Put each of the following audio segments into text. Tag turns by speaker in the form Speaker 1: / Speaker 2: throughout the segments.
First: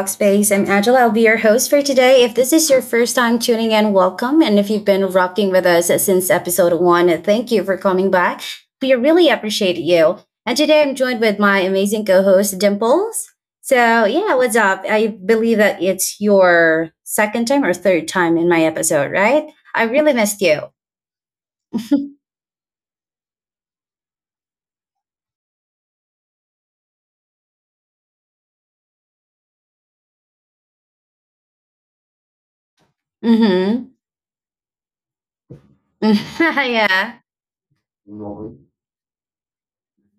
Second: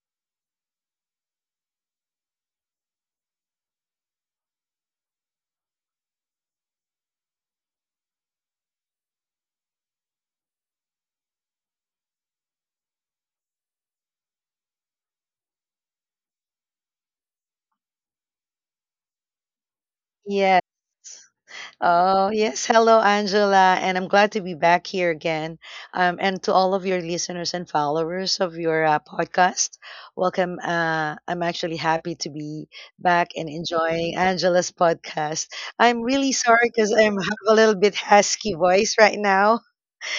Speaker 1: Talkspace. I'm Angela. I'll be your host for today. If this is your first time tuning in, welcome. And if you've been rocking with us since episode one, thank you for coming back. We really appreciate you. And today I'm joined with my amazing co host, Dimples. So, yeah, what's up? I believe that it's your second time or third time in my episode, right? I really missed
Speaker 2: Yeah.
Speaker 1: you.
Speaker 2: Oh, yes. Hello, Angela. And I'm glad to be back here again. And to all of your listeners and followers of your podcast, welcome. I'm actually happy to be back and
Speaker 1: Mm
Speaker 2: enjoying Angela's podcast. I'm
Speaker 1: hmm.
Speaker 2: really sorry because
Speaker 1: Yeah.
Speaker 2: I'm have a little bit husky voice right now.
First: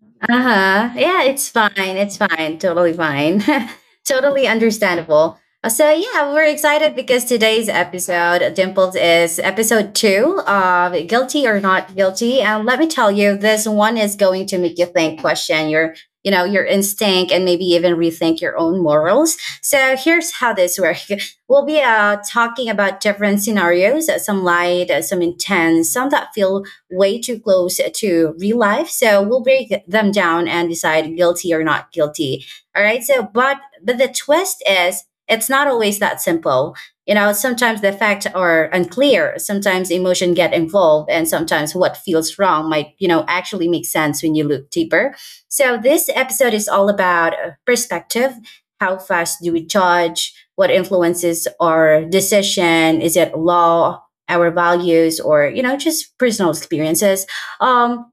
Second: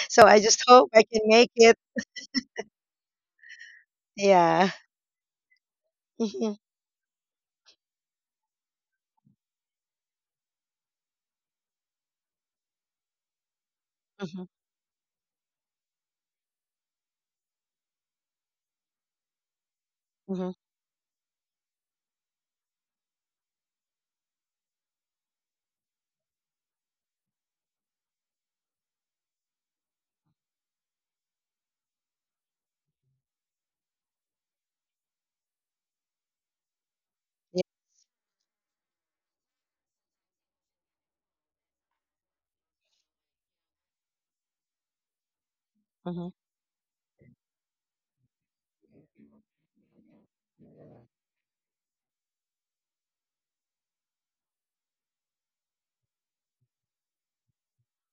Speaker 2: So I just
Speaker 1: Uh-huh.
Speaker 2: hope I
Speaker 1: Yeah,
Speaker 2: can
Speaker 1: it's
Speaker 2: make
Speaker 1: fine.
Speaker 2: it.
Speaker 1: It's fine. Totally fine. Totally
Speaker 2: Yeah.
Speaker 1: understandable. So yeah, we're
Speaker 2: hmm
Speaker 1: excited because today's episode, Dimples, is episode two of Guilty or Not Guilty. And let me tell you, this one is
Speaker 2: hmm
Speaker 1: going to make you think, question your, your instinct and maybe even rethink your own morals. So here's
Speaker 2: hmm
Speaker 1: how this works. We'll be talking about different scenarios, some light, some intense, some that feel way too close to real life. So we'll break them down and decide guilty or not guilty. All right. So, but the twist is it's not always that simple. You know,
Speaker 2: Yeah.
Speaker 1: sometimes the facts are unclear. Sometimes emotion get involved, and sometimes what feels wrong might, actually make sense when you look deeper. So this
Speaker 2: hmm
Speaker 1: episode is all about perspective. How fast do we judge? What influences our decision? Is it law, our values, or just personal experiences? um,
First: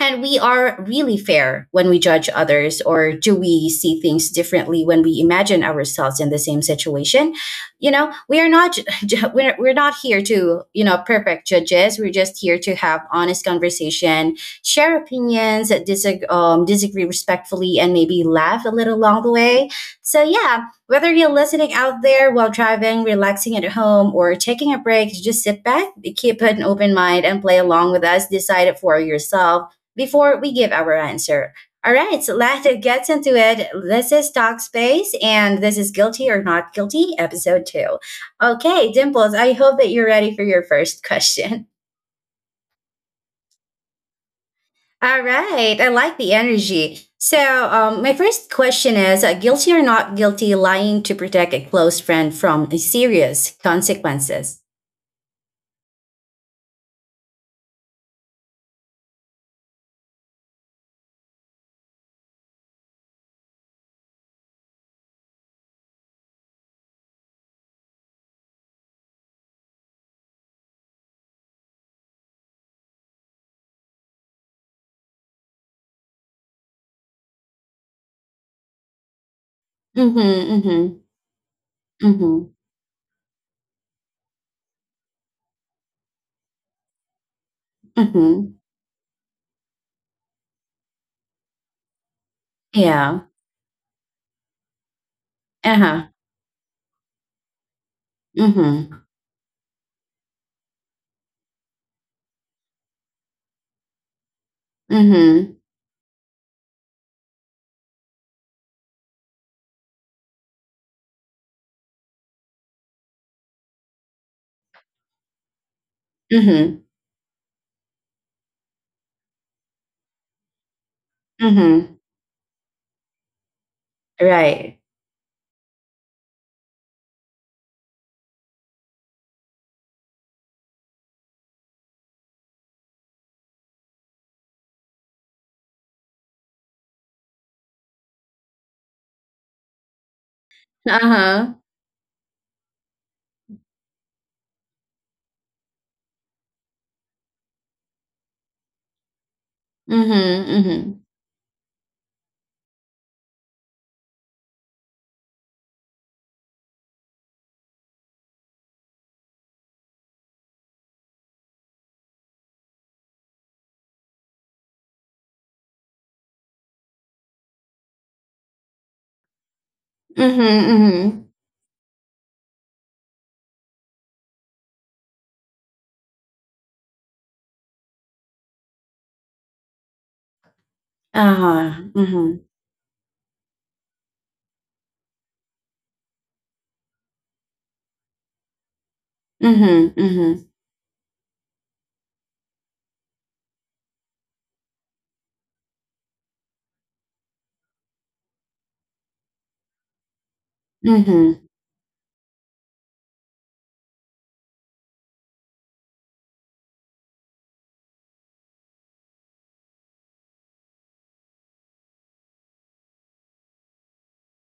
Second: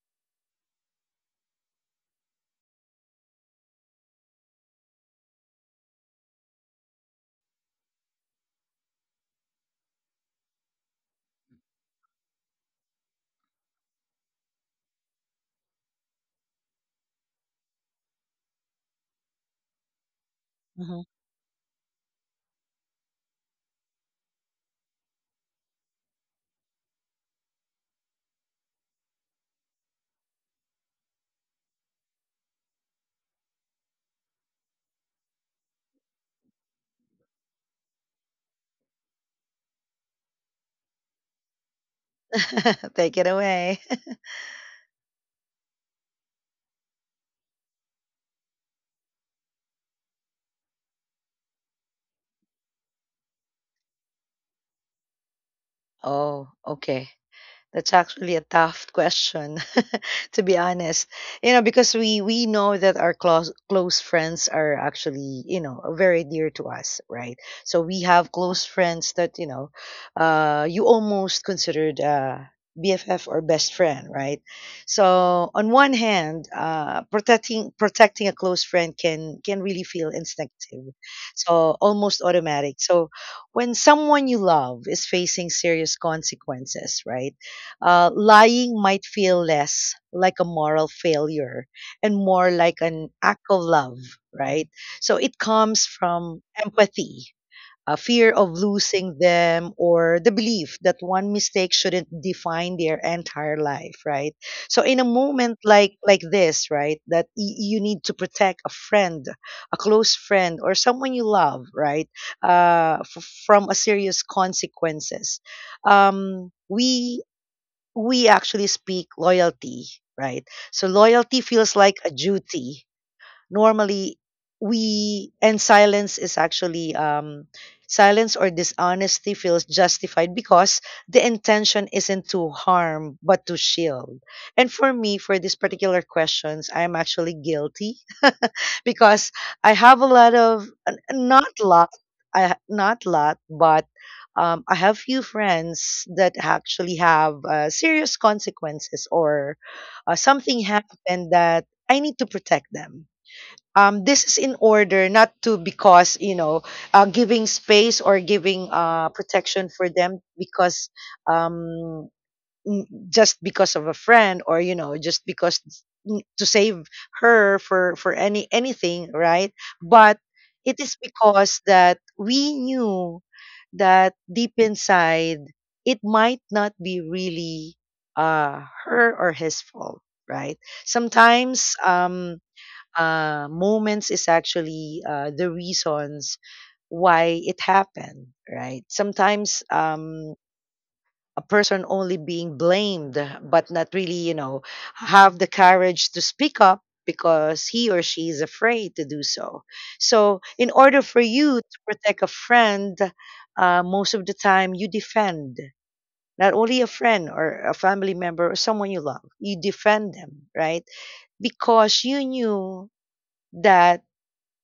Speaker 1: and we are really fair when we judge others, or do we see things differently when we imagine ourselves in the same situation? We are not. We're not here to perfect judges. We're just here to have honest conversation, share opinions, disagree, disagree respectfully, and maybe laugh a little along the way. So yeah,
Speaker 2: hmm
Speaker 1: whether you're listening out there while driving, relaxing at home, or taking a break, just sit back, keep an open mind, and play along with us. Decide it for yourself before we give our answer. All right, so let's get into it. This is Talk Space, and this is Guilty or Not Guilty, episode two. Okay, Dimples, I hope that you're ready for your first question.
Speaker 2: Take it away.
Speaker 1: All right, I like the energy. So, my first question is guilty or not guilty lying to protect a close friend from serious consequences?
Speaker 2: Oh, okay. That's actually a tough question, to be honest. You know, because we know that our close friends are actually, you know, very dear to us, right? So we have close friends that, you know, you almost considered BFF or best friend, right? So on one hand, protecting a close friend can really feel
Speaker 1: Mm-hmm,
Speaker 2: instinctive, so almost
Speaker 1: mm-hmm, mm-hmm,
Speaker 2: automatic. So when someone you love is facing serious consequences, right?
Speaker 1: mm-hmm.
Speaker 2: Lying might feel less like a moral failure and more like an
Speaker 1: Yeah.
Speaker 2: act of love, right? So it comes
Speaker 1: Uh-huh.
Speaker 2: from empathy, a fear of
Speaker 1: Mm-hmm,
Speaker 2: losing them, or the belief that one mistake shouldn't define their entire life, right? So in a
Speaker 1: mm-hmm,
Speaker 2: moment like this, right, that you need to protect a friend, a close friend, or someone you love, right, from a serious consequences. Um,
Speaker 1: mm-hmm,
Speaker 2: we we actually speak loyalty, right? So loyalty feels
Speaker 1: mm-hmm.
Speaker 2: like a duty normally
Speaker 1: Right.
Speaker 2: we and silence is actually silence or dishonesty feels justified because the intention isn't to harm but to shield, and for me, for these particular questions, I'm actually guilty. Because I have a not
Speaker 1: Uh-huh.
Speaker 2: lot but I have few friends that actually have serious consequences or
Speaker 1: Mm-hmm,
Speaker 2: something
Speaker 1: mm-hmm,
Speaker 2: happened that I need to protect them. This is in order not to, because you know, giving space or giving protection for them because um, just because of a friend, or you know, just because to save her for any anything, right? But
Speaker 1: mm-hmm,
Speaker 2: it is
Speaker 1: mm-hmm.
Speaker 2: because that we knew that deep inside it might not be really her or his fault, right? Sometimes
Speaker 1: Uh-huh. Mm-hmm,
Speaker 2: moments is actually the reasons why it happened, right? Sometimes
Speaker 1: mm-hmm,
Speaker 2: a person only being blamed, but not really, you know, have the courage to speak up because he or she is afraid to do so. So, in order for
Speaker 1: mm-hmm,
Speaker 2: you to protect a friend, most of the time you defend not only a friend or a family member or someone you love, you defend them, right? Because you knew that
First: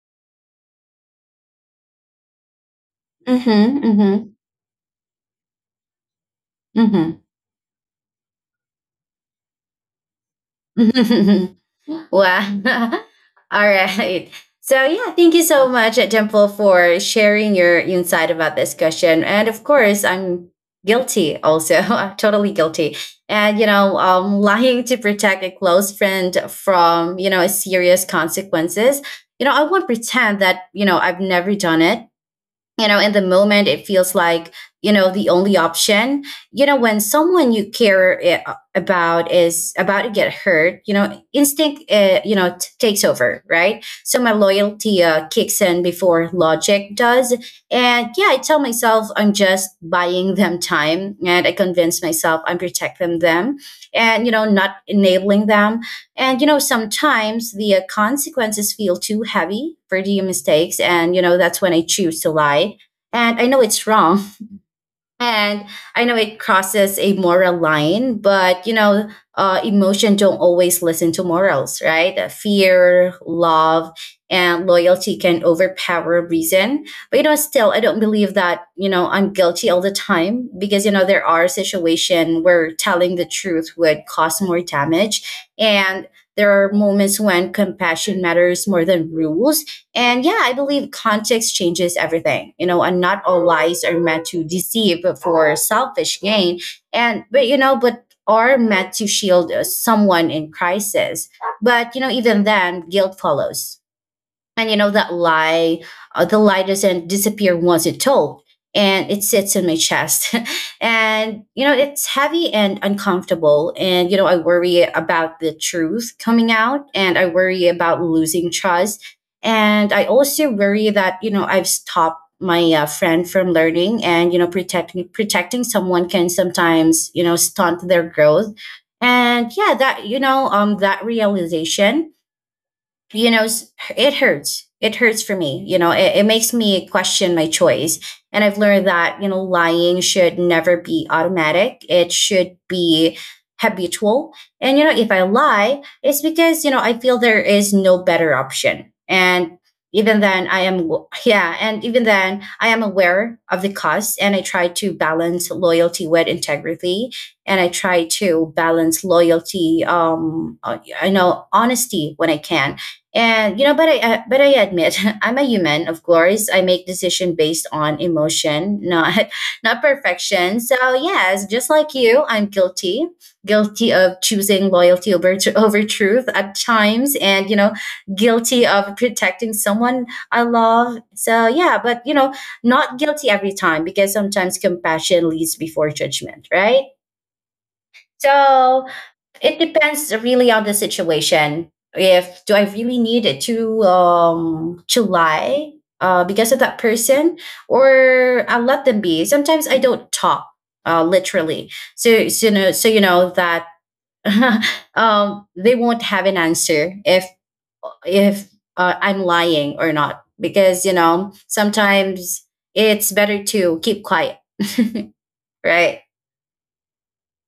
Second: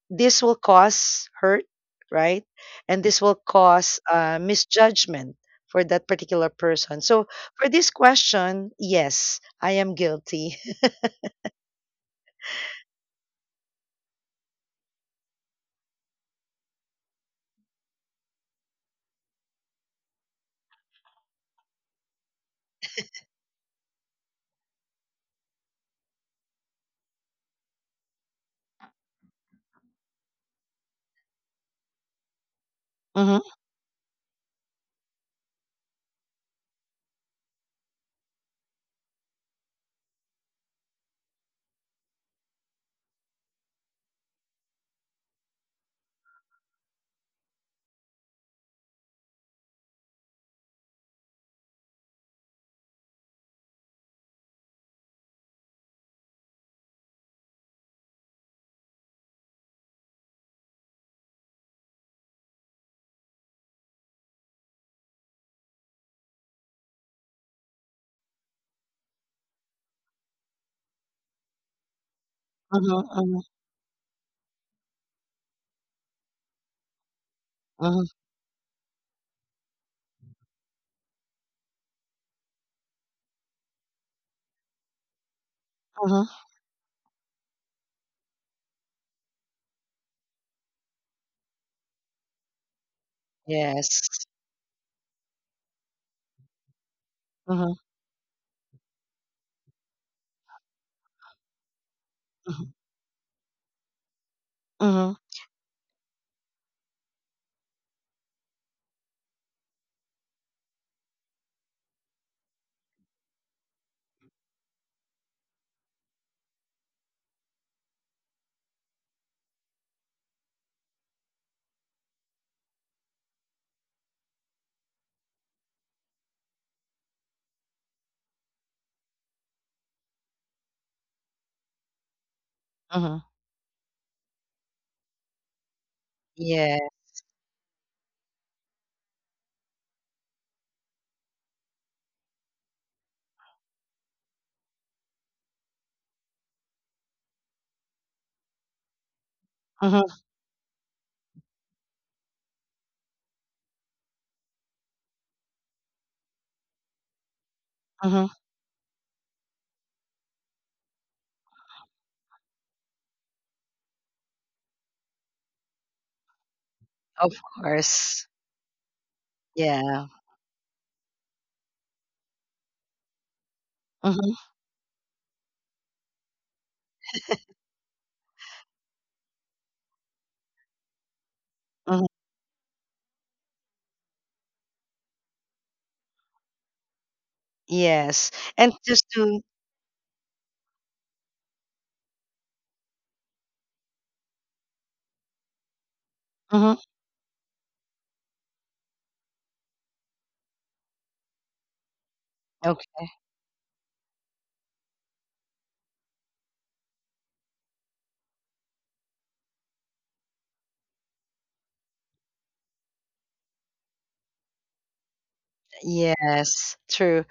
Speaker 2: this will cause hurt, right? And this will
Speaker 1: mm-hmm,
Speaker 2: cause
Speaker 1: mm-hmm,
Speaker 2: misjudgment for that particular person.
Speaker 1: mm-hmm,
Speaker 2: So for this question, yes, I am guilty.
Speaker 1: mm-hmm. Wow. All right. So yeah, thank you so much, Dimple, for sharing your insight about this question. And of course, I'm guilty also. I'm totally guilty. And you know, lying to protect a close friend from serious consequences. You know, I won't pretend that I've never done it. In the
Speaker 2: Mm-hmm.
Speaker 1: moment it feels like the only option. When someone you care about is about to get hurt, instinct takes over, right? So my loyalty kicks in before logic does. And yeah, I tell myself I'm just buying them time, and I convince myself I'm protecting them and, not enabling them. And, you know, sometimes the consequences feel too heavy for the mistakes. And, you know, that's when I choose to lie. And I know it's wrong, and I know it crosses a moral line. But you know, emotion don't always listen to morals, right? Fear,
Speaker 2: Mm-hmm.
Speaker 1: love, and loyalty can overpower reason. But you know, still, I don't
Speaker 2: Mm-hmm.
Speaker 1: believe that I'm guilty all the time, because you know, there are situations where telling the truth would cause more damage, and
Speaker 2: Mm-hmm.
Speaker 1: there are moments when compassion matters more than rules. And yeah, I believe context changes everything, you know, and not all lies are
Speaker 2: Yes.
Speaker 1: meant to deceive for selfish gain. And, but, you know,
Speaker 2: Mm-hmm.
Speaker 1: but are meant to shield someone in crisis. But, you know, even
Speaker 2: Mm-hmm.
Speaker 1: then, guilt follows. And you know that
Speaker 2: Mm-hmm.
Speaker 1: lie, the lie doesn't disappear once it's told, and it sits in my chest. And you know it's heavy and uncomfortable. And you know I worry about the truth coming out, and I worry about losing trust, and I also worry that I've stopped my friend from learning, and you know protecting someone can sometimes stunt their growth. And yeah, that that realization,
Speaker 2: Mm-hmm.
Speaker 1: it hurts. It hurts for me. It makes
Speaker 2: Yeah.
Speaker 1: me question my choice. And I've learned that lying should never be automatic. It should be habitual. And you know if I lie, it's because I feel there is no better option. And
Speaker 2: Mm-hmm.
Speaker 1: even then I am w- yeah, and even then I am aware of the cost. And I try to balance loyalty with integrity. And I try
Speaker 2: Mm-hmm.
Speaker 1: to balance loyalty I know honesty when I can. And you know, but I admit I'm a human. Of course I make
Speaker 2: Of
Speaker 1: decision based on
Speaker 2: course.
Speaker 1: emotion, not not
Speaker 2: Yeah.
Speaker 1: perfection. So yes, just like you, I'm guilty, guilty of
Speaker 2: Mm-hmm.
Speaker 1: choosing loyalty over over truth at times. And you know, guilty of protecting someone I love. So yeah, but
Speaker 2: Mm-hmm.
Speaker 1: you know, not guilty every time, because sometimes compassion leads before judgment, right?
Speaker 2: Yes. And
Speaker 1: So
Speaker 2: just to
Speaker 1: it depends really on the situation. If do I really need it to lie because of that
Speaker 2: Mm-hmm.
Speaker 1: person, or I let them be. Sometimes I don't talk, literally. So you know, so you
Speaker 2: Okay.
Speaker 1: know that they won't have an answer if if I'm lying or not, because you know sometimes it's better to keep quiet, right?
Speaker 2: Yes, true.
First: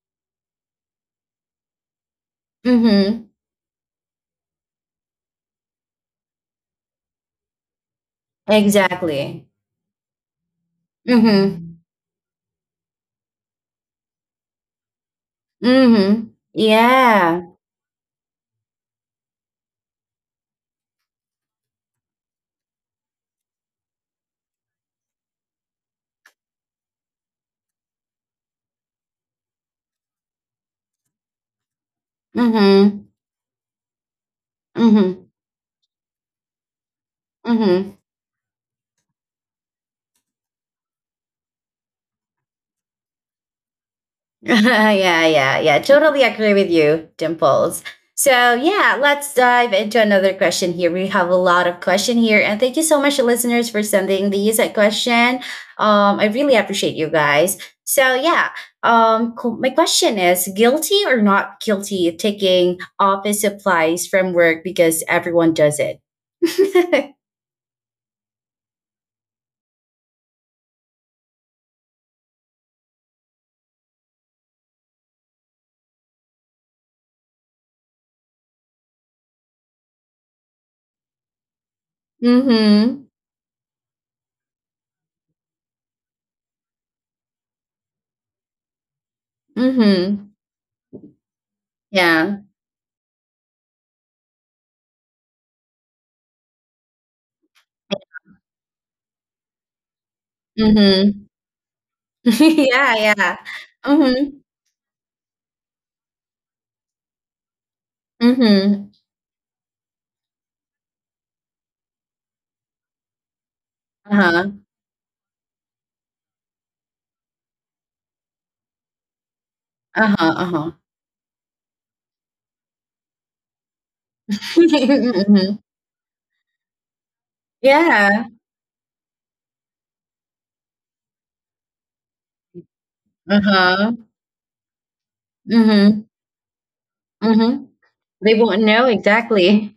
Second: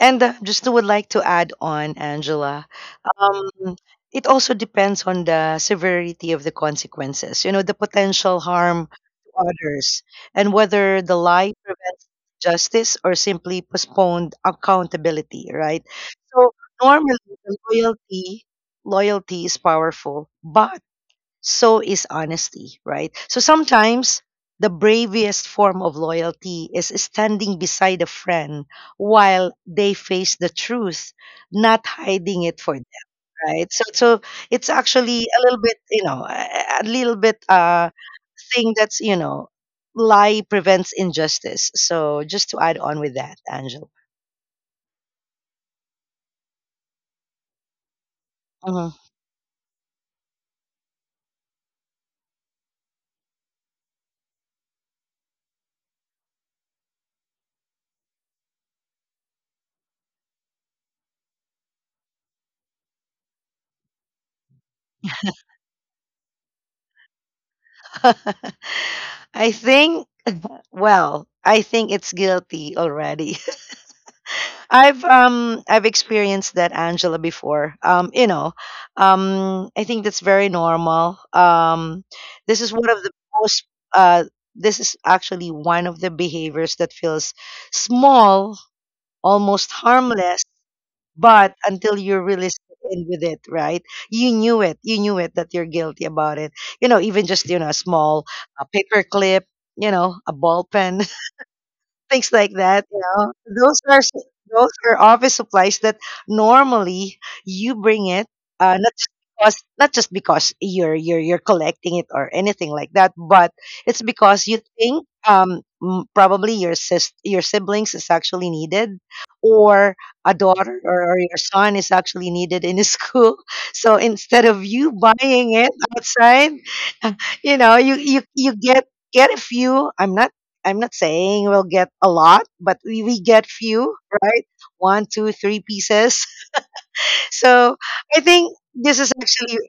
Speaker 2: And just to would like to add on, Angela.
Speaker 1: Mhm.
Speaker 2: Mm, it also depends on the severity of the consequences, you know, the potential harm to
Speaker 1: Exactly.
Speaker 2: others, and whether the lie
Speaker 1: Mhm.
Speaker 2: prevents justice or simply postponed accountability, right?
Speaker 1: Mhm.
Speaker 2: So normally
Speaker 1: Yeah.
Speaker 2: the loyalty, loyalty is powerful, but so is honesty, right? So sometimes the bravest form of loyalty is standing beside a friend while they face the truth, not hiding it for,
Speaker 1: Mhm.
Speaker 2: right? So, so it's
Speaker 1: Mhm.
Speaker 2: actually a little bit, you know, a little bit
Speaker 1: Mhm.
Speaker 2: thing that's, you know, lie prevents injustice. So just to add on with that, Angela.
Speaker 1: Yeah, yeah, yeah. Totally agree with you, Dimples. So, yeah,
Speaker 2: Mhm.
Speaker 1: let's dive into another question here. We have a lot of question here, and thank you so much, listeners, for sending these a question. I really appreciate you guys. So, yeah, my question is: guilty or not guilty taking office supplies from work because everyone does it?
Speaker 2: I think, well, I think it's guilty already. I've experienced that, Angela, before. You know, I think that's very normal. This is one
Speaker 1: Mm-hmm.
Speaker 2: of the most uh this is actually one of the behaviors that feels small, almost
Speaker 1: Mm-hmm.
Speaker 2: harmless, but until you're
Speaker 1: Yeah.
Speaker 2: really in with it, right? You knew it. You knew it that you're guilty about it. You know, even just, you know, a small paper clip, you know, a ball pen,
Speaker 1: Mm-hmm.
Speaker 2: things like that,
Speaker 1: Yeah,
Speaker 2: you know,
Speaker 1: yeah. Mhm.
Speaker 2: those are office supplies that normally you bring it,
Speaker 1: Mhm.
Speaker 2: not just because, not just because you're collecting it or anything like that, but it's
Speaker 1: Uh-huh.
Speaker 2: because you think probably your sis your siblings is actually needed, or
Speaker 1: Uh-huh,
Speaker 2: a
Speaker 1: uh-huh.
Speaker 2: daughter or your son is actually needed in his school. So instead of you
Speaker 1: Mhm.
Speaker 2: buying it outside you know,
Speaker 1: Yeah.
Speaker 2: you get a few. I'm not, I'm not saying we'll get a lot, but we get
Speaker 1: Uh-huh.
Speaker 2: few, right? One, two, three
Speaker 1: Mhm.
Speaker 2: pieces.
Speaker 1: Mhm.
Speaker 2: So I
Speaker 1: They
Speaker 2: think
Speaker 1: won't know
Speaker 2: this is actually,
Speaker 1: exactly.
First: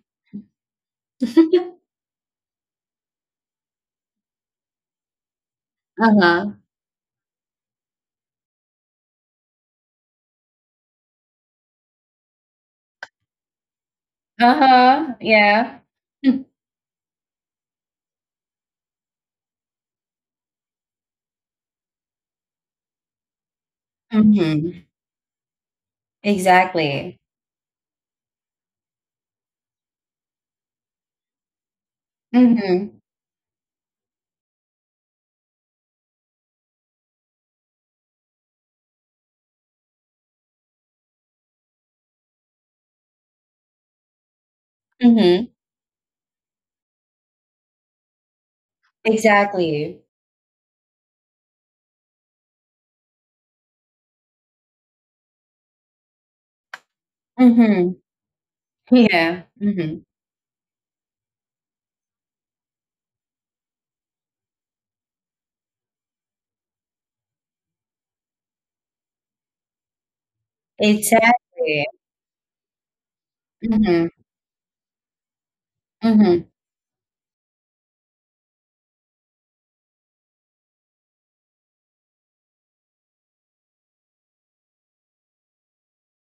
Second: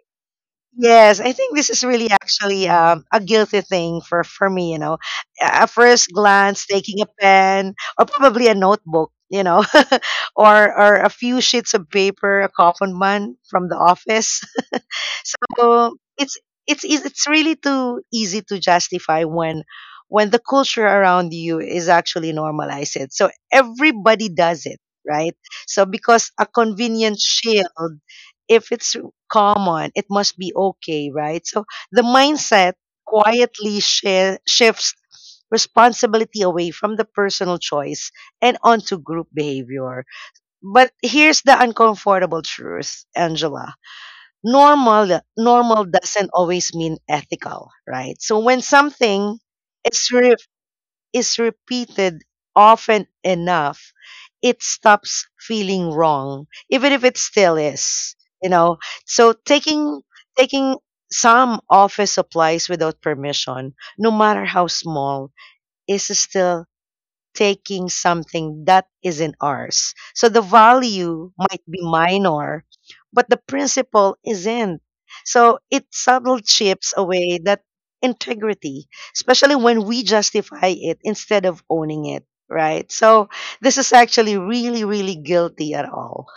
Speaker 2: yes, I think this is really actually a guilty thing for me. You know, at first
Speaker 1: Uh-huh.
Speaker 2: glance, taking a pen or probably a notebook, you know, or a few sheets of paper, a common one from the office,
Speaker 1: Uh-huh. Yeah.
Speaker 2: so it's it's really too easy to justify when the culture around you is actually normalized. It. So everybody does it,
Speaker 1: Mhm.
Speaker 2: right? So because a convenient
Speaker 1: Exactly.
Speaker 2: shield, if it's common, it must be okay, right? So the mindset
Speaker 1: Mhm.
Speaker 2: quietly shifts responsibility away from the personal choice and onto group behavior. But here's the uncomfortable truth, Angela,
Speaker 1: Mhm.
Speaker 2: normal doesn't always mean ethical, right? So when something
Speaker 1: Exactly.
Speaker 2: is re- is repeated often enough, it stops feeling wrong even if it still
Speaker 1: Mhm.
Speaker 2: is, you know. So
Speaker 1: Yeah.
Speaker 2: taking
Speaker 1: Mhm.
Speaker 2: taking some office supplies without permission, no matter how small, is still taking something that isn't ours. So the value might be
Speaker 1: Exactly.
Speaker 2: minor, but the
Speaker 1: Mhm.
Speaker 2: principle isn't. So it subtle
Speaker 1: Mhm.
Speaker 2: chips away that integrity, especially when we justify it instead of owning it, right? So this is actually really, really guilty at all.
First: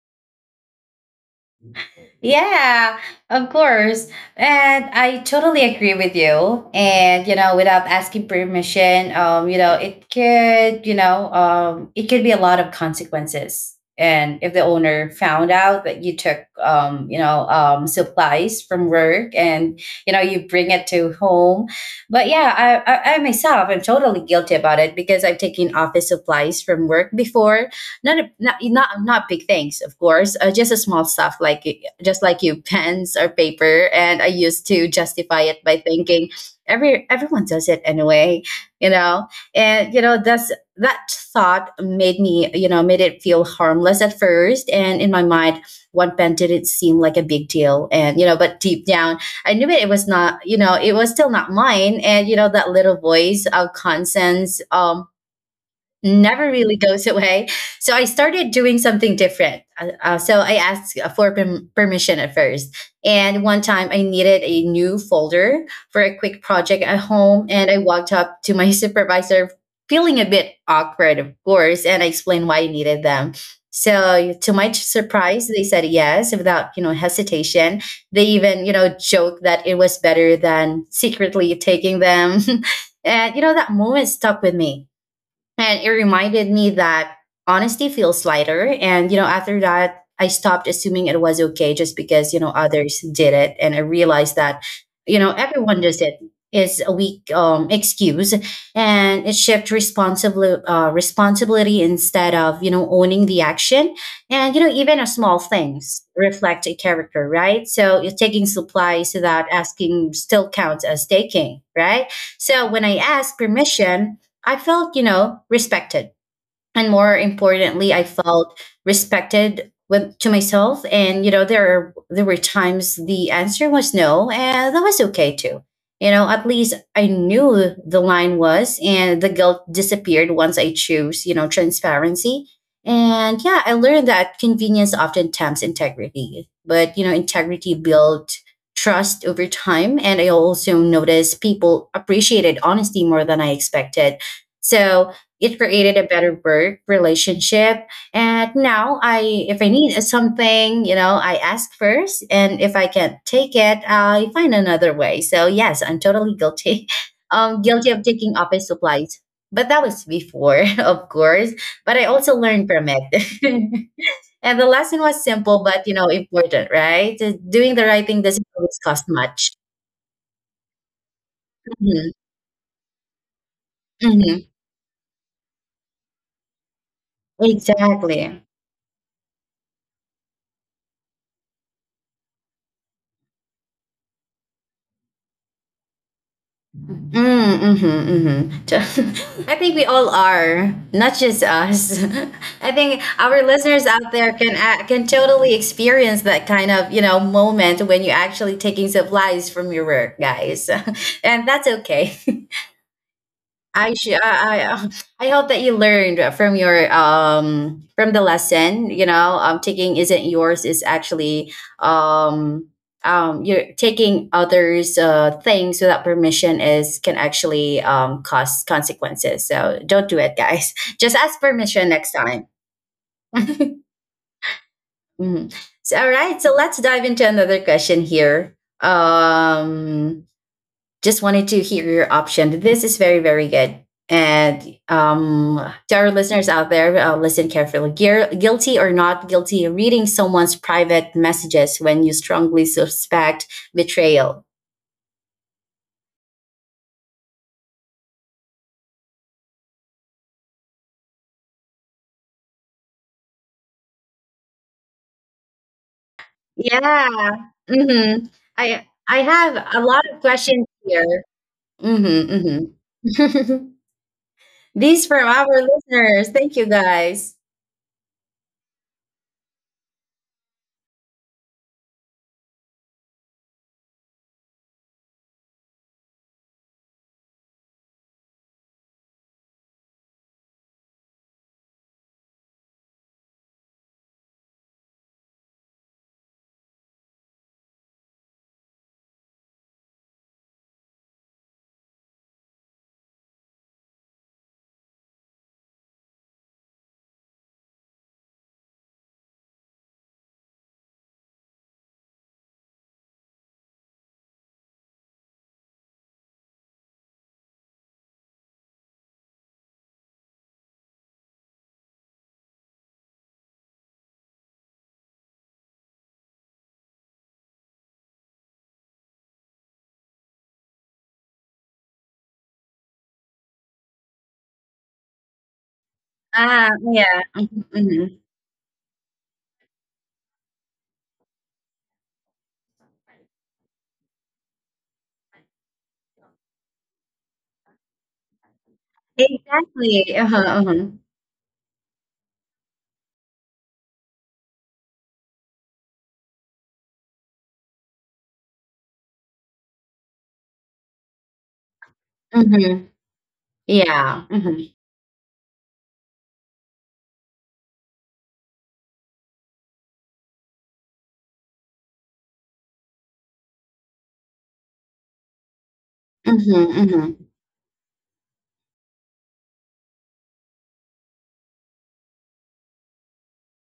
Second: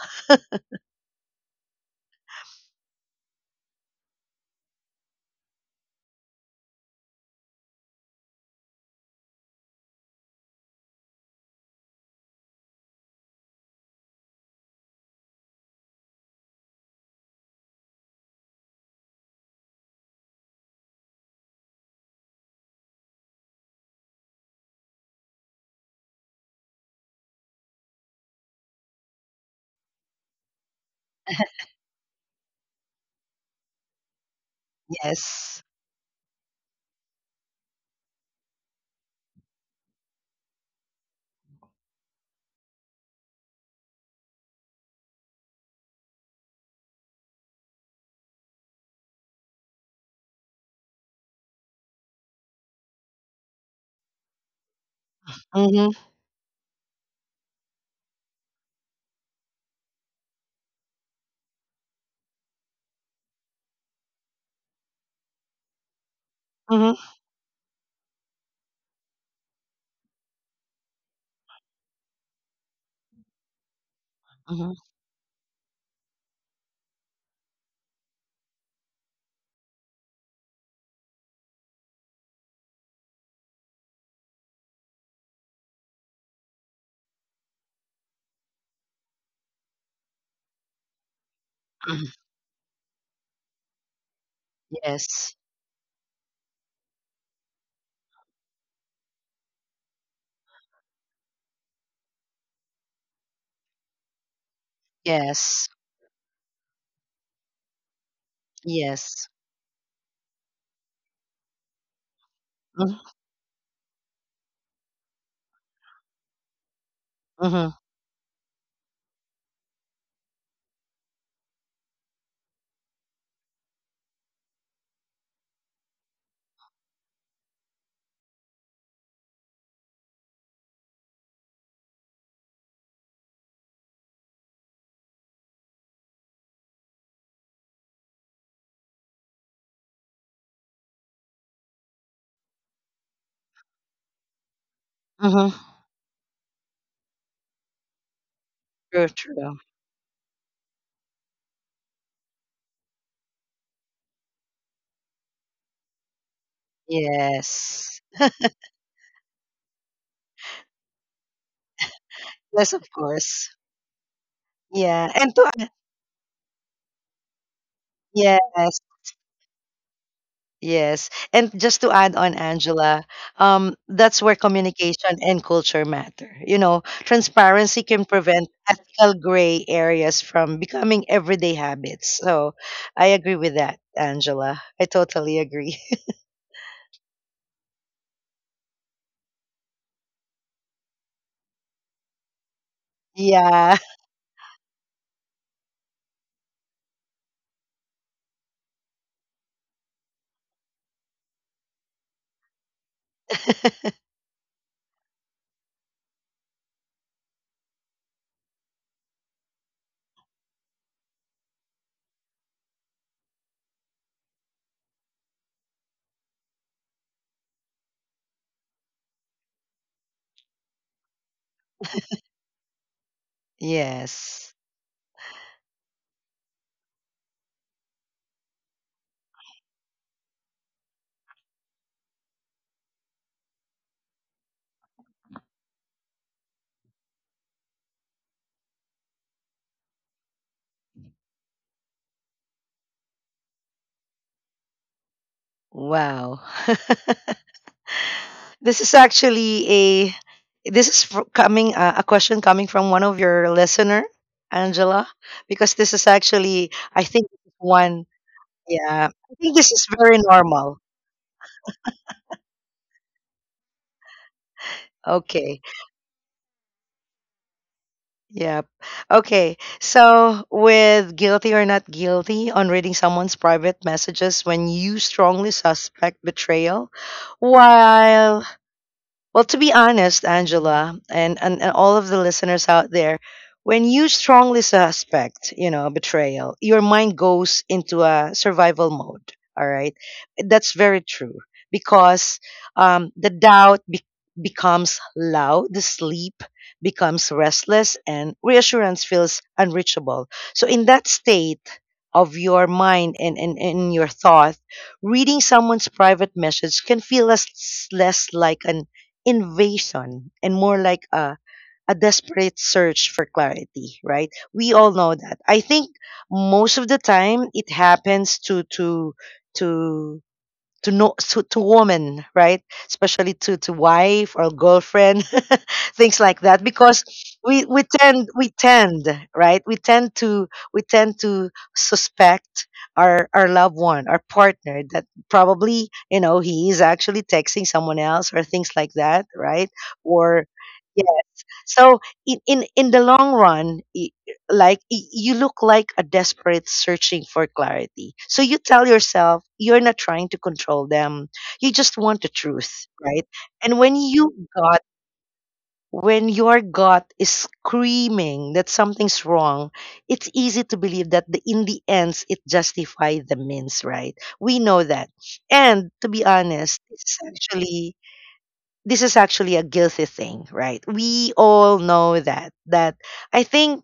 Speaker 1: Yeah, of course. And I totally agree with you. And, you know, without asking permission, you know, it could, you know, it could be a lot of consequences. And if the owner found out that you took, you know, supplies from work and, you know, you bring it to home. But yeah, I myself, I'm totally guilty about it, because I've taken office supplies from work before. Not not big things, of course. Just a small stuff like just like you, pens or paper. And I used to justify
Speaker 2: Yes.
Speaker 1: it by thinking, everyone does it anyway, you know. And you know that's that thought made me, you know, made it feel harmless at first. And in my mind, one pen didn't seem like a big deal. And you know, but deep down I knew it was not, you know, it was still not mine. And you know that little voice of conscience
Speaker 2: Mm-hmm.
Speaker 1: never really goes away. So I started doing something different. So I asked for permission at first. And one time I needed a new folder for a quick project at
Speaker 2: Mm-hmm.
Speaker 1: home. And I walked up to my supervisor, feeling a bit awkward, of course, and I explained why I needed them. So to my
Speaker 2: Mm-hmm.
Speaker 1: surprise, they said yes without, hesitation. They even, joked that it was better than secretly taking them. And you know that moment stuck with me, and it reminded me that honesty feels lighter. And, you know, after that, I stopped assuming it was okay just
Speaker 2: Mhm.
Speaker 1: because, you know, others did it. And I realized that, you know,
Speaker 2: Yes.
Speaker 1: everyone does it. It's a weak excuse. And it shifts responsibly, responsibility instead of, you know, owning the action. And, you know, even a small
Speaker 2: Yes.
Speaker 1: things reflect a character, right? So you're taking supplies
Speaker 2: Yes.
Speaker 1: that asking still counts as taking, right? So when I
Speaker 2: Mhm.
Speaker 1: ask permission, I felt, respected, and more
Speaker 2: Mhm.
Speaker 1: importantly, I felt respected with to myself. And there were times the answer was no, and that was okay too. At least I knew the line was, and the guilt disappeared once I chose, transparency. And yeah, I learned that convenience often tempts integrity, but integrity built trust over time. And I also noticed people appreciated honesty more than I expected, so
Speaker 2: Mhm.
Speaker 1: it created a better work relationship. And now,
Speaker 2: True,
Speaker 1: I
Speaker 2: true.
Speaker 1: if I need something, I ask first. And if I can't take it, I find another way. So yes, I'm totally guilty. Guilty
Speaker 2: Yes.
Speaker 1: of taking office supplies. But that was before, of course. But I also learned
Speaker 2: Yes,
Speaker 1: from
Speaker 2: of
Speaker 1: it.
Speaker 2: course.
Speaker 1: And the lesson
Speaker 2: Yeah.
Speaker 1: was
Speaker 2: And to
Speaker 1: simple
Speaker 2: add,
Speaker 1: but, important, right? Just doing the right thing doesn't always
Speaker 2: yes.
Speaker 1: cost much.
Speaker 2: Yes. And just to
Speaker 1: Mhm,
Speaker 2: add on, Angela, that's where
Speaker 1: mhm.
Speaker 2: communication and culture matter. You know, transparency can
Speaker 1: Exactly.
Speaker 2: prevent ethical gray areas from becoming everyday habits. So I agree with that, Angela. I totally agree.
Speaker 1: Mm, mm-hmm, mm-hmm. I think we all are, not just us. I think our
Speaker 2: Yeah.
Speaker 1: listeners out there can totally experience that kind of, moment when you're actually taking supplies from your work, guys. And that's okay. I sh- I hope that you learned from your from the lesson. Taking isn't yours is actually um you're taking others' things without permission is can actually cause consequences. So don't do it, guys. Just ask permission next time.
Speaker 2: Yes.
Speaker 1: Mhm. So, all right, so let's dive into another question here. Um, just wanted to hear your option. This is very, very good. And to our listeners out there, listen carefully. Gear, guilty or not guilty, reading someone's private messages when you strongly suspect betrayal.
Speaker 2: Wow. This is actually a, coming a question coming from one of your listener, Angela, because this is actually I think
Speaker 1: Yeah.
Speaker 2: one,
Speaker 1: Mm-hmm. I
Speaker 2: yeah,
Speaker 1: I
Speaker 2: I think
Speaker 1: have
Speaker 2: this
Speaker 1: a
Speaker 2: is
Speaker 1: lot
Speaker 2: very
Speaker 1: of questions
Speaker 2: normal.
Speaker 1: here. Mm-hmm, mm-hmm. These from
Speaker 2: Okay.
Speaker 1: our listeners. Thank you, guys.
Speaker 2: Yep. Okay. So with guilty or not guilty on reading someone's private messages when you strongly suspect betrayal, while well, to be honest, Angela, and all of the listeners out there, when you strongly suspect, you know, betrayal, your mind goes into a survival mode. All right. That's very true because the doubt becomes loud, the sleep becomes restless, and reassurance feels unreachable. So, in that state, of your mind and your thought, reading someone's private message can feel less, less like an invasion, and more like a desperate search for clarity, right? We all know that. I think most of the time it happens to to no to, to woman, right? Especially to wife or girlfriend things like that,
Speaker 1: Ah,
Speaker 2: because
Speaker 1: yeah. Mhm, mhm.
Speaker 2: we tend right we tend to suspect our loved one, our partner, that probably, you know, he is actually texting someone else or things like that, right?
Speaker 1: Exactly.
Speaker 2: Or
Speaker 1: Uh-huh, uh-huh.
Speaker 2: so in the long run, you look like a desperate searching for clarity. So you tell yourself you're not trying to control them. You just want the truth,
Speaker 1: Hmm.
Speaker 2: right? And when
Speaker 1: Yeah.
Speaker 2: you got
Speaker 1: Mhm.
Speaker 2: when your gut is screaming that something's wrong, it's easy to believe that the, in the ends it justifies the means, right? We know that. And to be honest,
Speaker 1: Mhm,
Speaker 2: it's
Speaker 1: mhm,
Speaker 2: actually, this is actually a guilty thing, right? We all know that. That I think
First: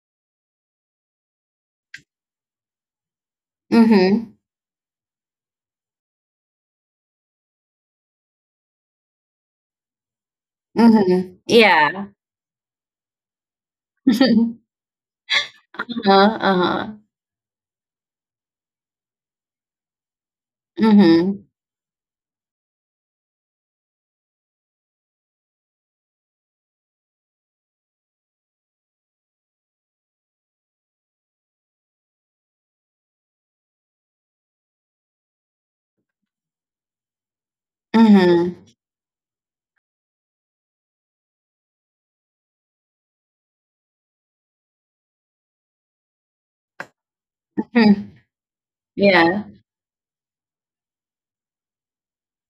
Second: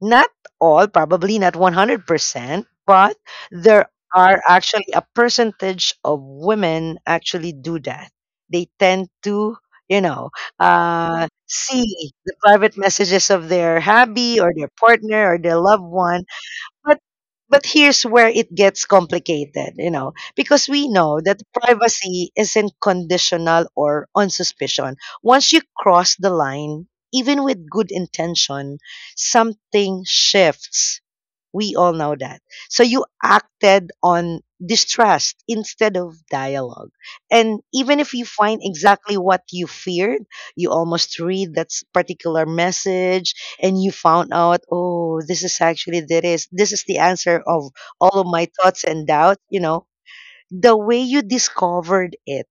Speaker 2: not all, probably not 100%, but there
Speaker 1: mhm,
Speaker 2: are actually a percentage of women actually do that. They tend to, you know,
Speaker 1: mhm,
Speaker 2: see
Speaker 1: yeah.
Speaker 2: the private messages of their hubby or their partner or their loved
Speaker 1: Uh-huh,
Speaker 2: one,
Speaker 1: uh-huh,
Speaker 2: but but here's where it gets complicated, you know, because we know that
Speaker 1: mhm,
Speaker 2: privacy isn't conditional or on suspicion. Once you cross the line, even with good intention, something shifts, we all know that. So you acted on distrust instead of dialogue. And even if you
Speaker 1: mhm,
Speaker 2: find exactly what you feared, you almost read that particular message and you found out, oh, this is actually there is, this is the answer of
Speaker 1: mhm,
Speaker 2: all of my thoughts and doubts,
Speaker 1: yeah,
Speaker 2: you know. The way you discovered it,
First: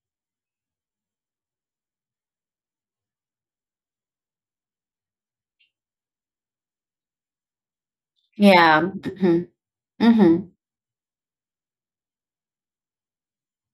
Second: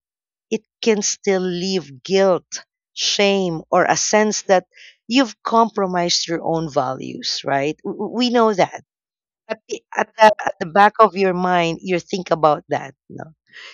Speaker 2: it can still leave guilt, shame, or a sense that you've compromised your own values, right? We know
Speaker 1: yeah,
Speaker 2: that
Speaker 1: mhm,
Speaker 2: at the at the
Speaker 1: mhm.
Speaker 2: at the back of your mind you think about that no.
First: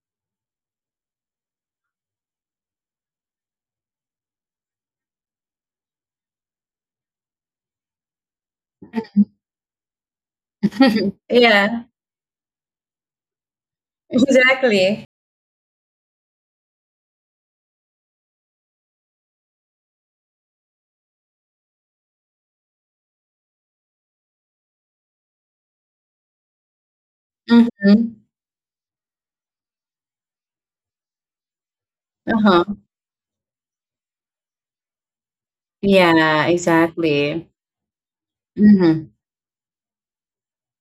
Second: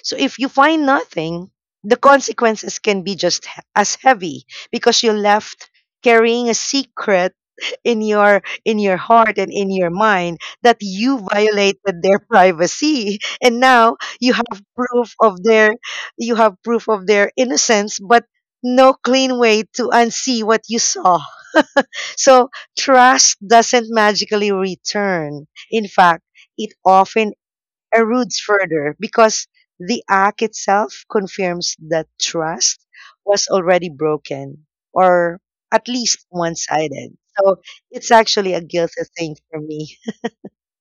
Speaker 2: So if you find nothing, the consequences can be just as heavy because you left carrying a secret in your heart and in your mind that you
Speaker 1: Yeah,
Speaker 2: violated their privacy and now you have
Speaker 1: exactly.
Speaker 2: proof of their proof of their innocence but no clean way to unsee what you saw, so trust doesn't magically return. In fact, it often
Speaker 1: Mhm,
Speaker 2: erodes further because the act itself confirms that
Speaker 1: uh-huh,
Speaker 2: trust was already broken, or at least
Speaker 1: yeah,
Speaker 2: one sided.
Speaker 1: exactly.
Speaker 2: So it's actually a guilty
Speaker 1: Mhm.
Speaker 2: thing for me.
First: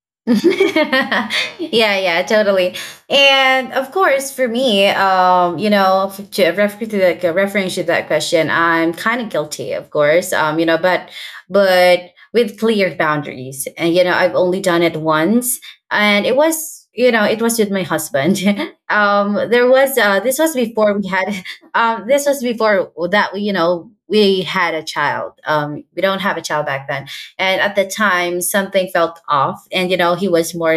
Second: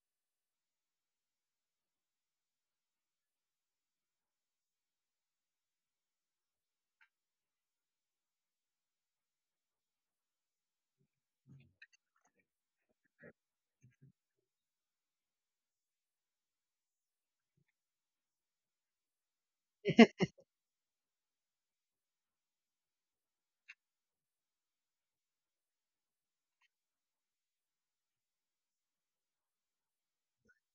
Speaker 1: Yeah, yeah, totally. And of course, for me, you know, f- to refer to like referring to that question, I'm kind of guilty, of course. You know, but with clear boundaries, and, you know, I've only done it once, and it was, you know, it was with my husband. There was this was before we had, this was before that we, you know, we had a child. We don't have a child back then. And at the time, something felt off, and, you know, he was more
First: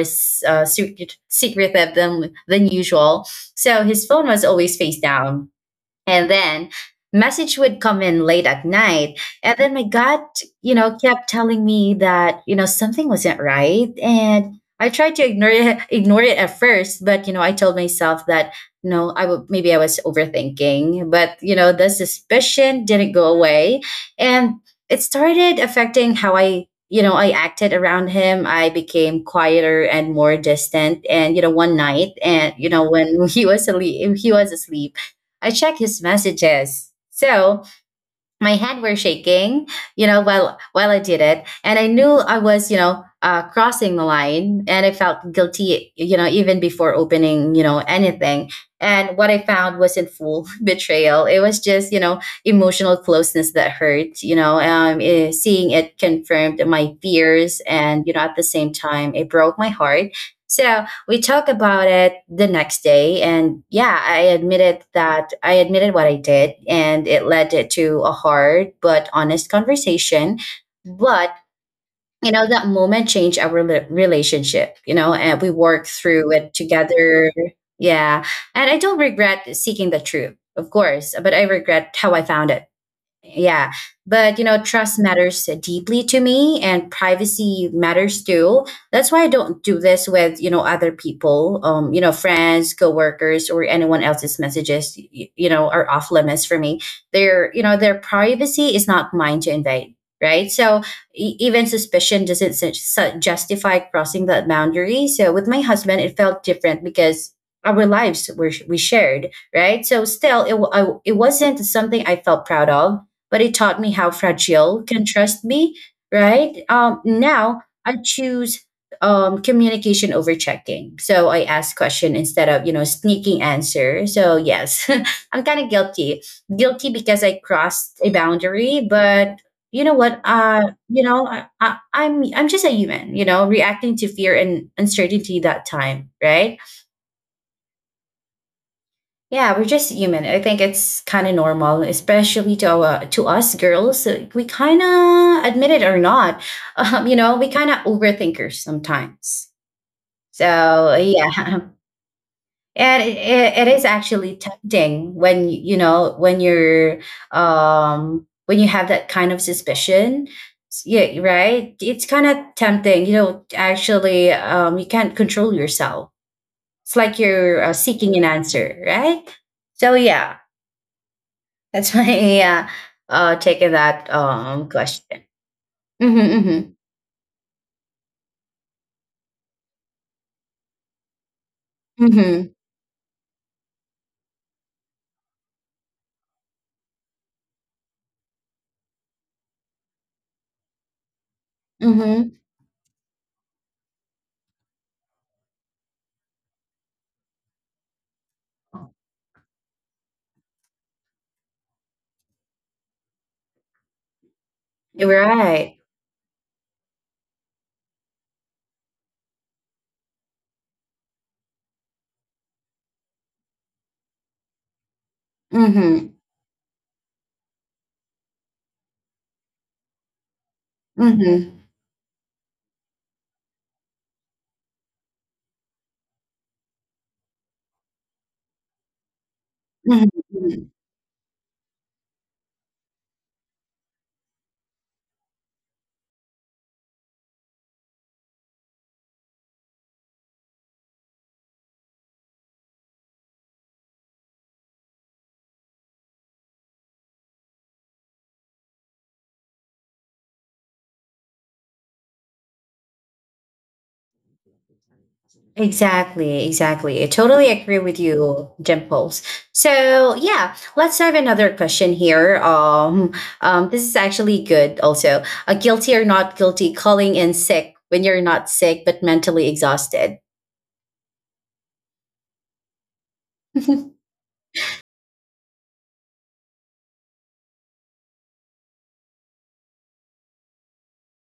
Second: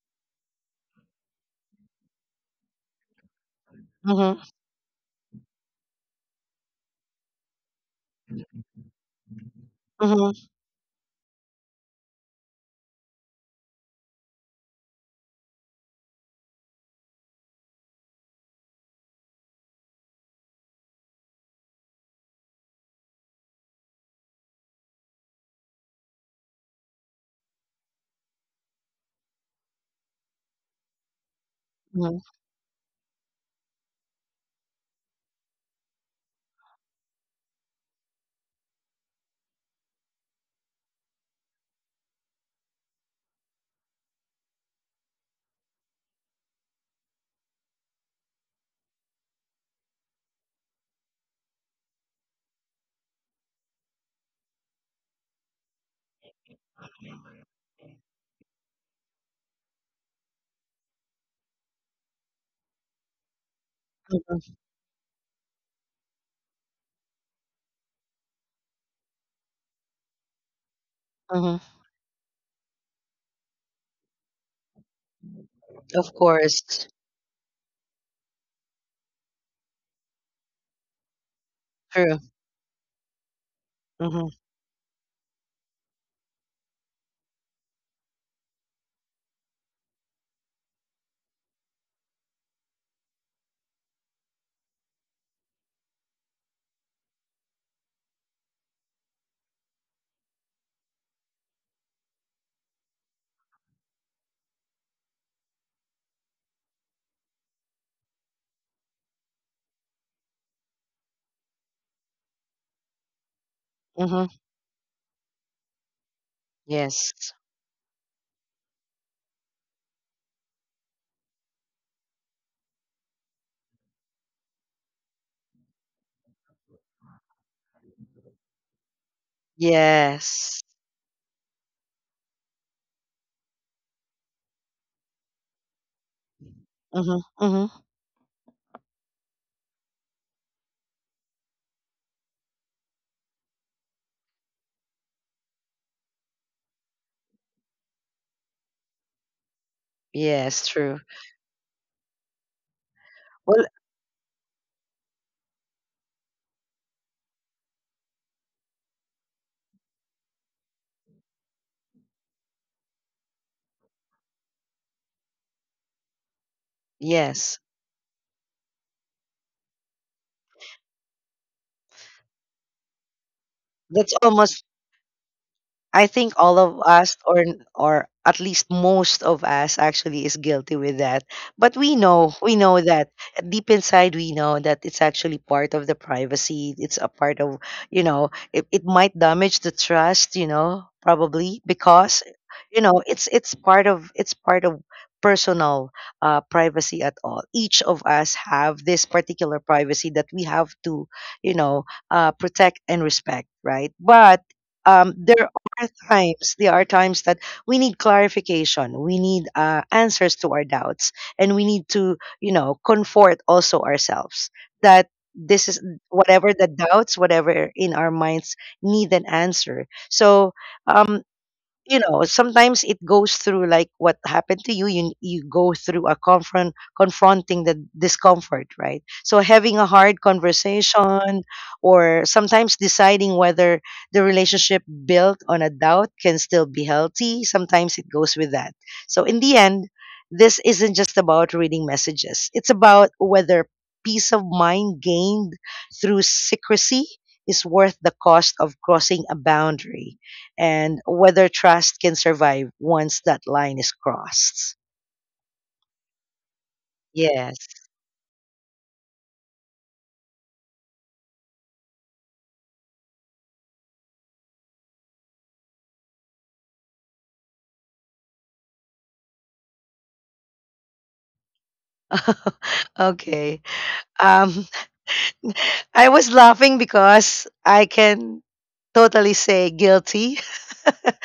Speaker 1: secretive than usual, so his phone
Speaker 2: Mm-hmm,
Speaker 1: was always face down. And then message would come in late at night, and then my
Speaker 2: mm-hmm,
Speaker 1: gut, you know, kept telling me that, you know, something wasn't right. And I tried to ignore it, at first. But, you know, I told myself that, you know, I would, maybe I was overthinking, but, you know, the suspicion didn't go away. And it started affecting how I, you know, I acted around him. I became quieter and more distant. And, you know, one night,
Speaker 2: mm-hmm,
Speaker 1: and, you know, when he was asleep, I checked his messages. So my hand were shaking, you know, while I did it, and I knew I was, you know, crossing the line, and I felt guilty, you know, even before opening, you know, anything. And what I found wasn't full betrayal; it was just, you know, emotional closeness that hurt. You know, seeing it confirmed my fears, and, you know, at the same time, it broke my heart. So we talk about it the next day. And yeah, I admitted what I did, and it led it to a hard but honest conversation. But
Speaker 2: mm-hmm.
Speaker 1: you know that moment changed our relationship, you know, and we worked
Speaker 2: Of
Speaker 1: through it
Speaker 2: course.
Speaker 1: together. Yeah. And I don't regret seeking the truth, of course, but I regret how
Speaker 2: True.
Speaker 1: I found it. Yeah.
Speaker 2: Mm-hmm,
Speaker 1: But you know, trust matters deeply to me, and privacy matters too. That's why I don't do this with, you know, other people. You know, friends, coworkers, or anyone else's messages, you know, are off limits for me. Their, you know, their privacy is not mine to invade, right? So even suspicion doesn't justify crossing that boundary. So with my husband it felt different because our lives were we shared, right? So still it, it wasn't something I felt proud of, but it taught me how
Speaker 2: mm-hmm.
Speaker 1: fragile can trust be, right?
Speaker 2: Yes.
Speaker 1: Now I choose communication over checking. So I ask question instead of, you know, sneaking answer. So yes, I'm kind of guilty. Guilty because I crossed a boundary, but you know what?
Speaker 2: Yes.
Speaker 1: You know, I'm just a human. You know, reacting to fear and uncertainty that time, right?
Speaker 2: Mm-hmm, mm-hmm.
Speaker 1: Yeah, we're just human. I think it's kind of normal, especially to our, to us girls. We kind of admit it or not, you know, we kind of overthinkers sometimes.
Speaker 2: Yes,
Speaker 1: So
Speaker 2: true.
Speaker 1: yeah, and it, it,
Speaker 2: Well,
Speaker 1: it is actually tempting when you know when you're when you have that kind of suspicion. Yeah, right. It's kind of tempting, you know. Actually, you can't control yourself. It's like
Speaker 2: yes.
Speaker 1: you're seeking an answer, right? So yeah, that's why, yeah, taking that
Speaker 2: That's almost
Speaker 1: question.
Speaker 2: I think
Speaker 1: Mm-hmm,
Speaker 2: all
Speaker 1: mm-hmm,
Speaker 2: of us, or at least most of us, actually is guilty with that. But we know,
Speaker 1: mm-hmm,
Speaker 2: we know that deep inside, we know that it's actually part of the privacy. It's a part of, it might damage the trust, probably because,
Speaker 1: mm-hmm.
Speaker 2: it's part of personal privacy at all. Each of us have this particular privacy that we have to, you know, protect and respect, right? But um, there
Speaker 1: Right.
Speaker 2: there are times that we need clarification. We need answers to our doubts, and we need to comfort also ourselves that this is
Speaker 1: Mm-hmm,
Speaker 2: whatever the doubts, whatever in our minds, need an answer. So um
Speaker 1: mm-hmm,
Speaker 2: sometimes it goes through like what happened to you. You go through a confronting the discomfort, right? So having a
Speaker 1: mm-hmm.
Speaker 2: hard
Speaker 1: Mm-hmm.
Speaker 2: conversation, or sometimes deciding whether the relationship built on a doubt can still be healthy. Sometimes it goes with that. So in the end, this isn't just about reading messages. It's about whether peace of mind gained through secrecy is worth the cost of crossing a boundary, and whether trust can survive once that line is crossed.
Speaker 1: Exactly, exactly. I totally
Speaker 2: Yes.
Speaker 1: agree with you, Dimples. So yeah, let's have another question here. This is actually good. Also, a guilty or not guilty, calling in sick when you're not sick but mentally exhausted.
Speaker 2: Okay. Um, I was laughing because I can totally say guilty.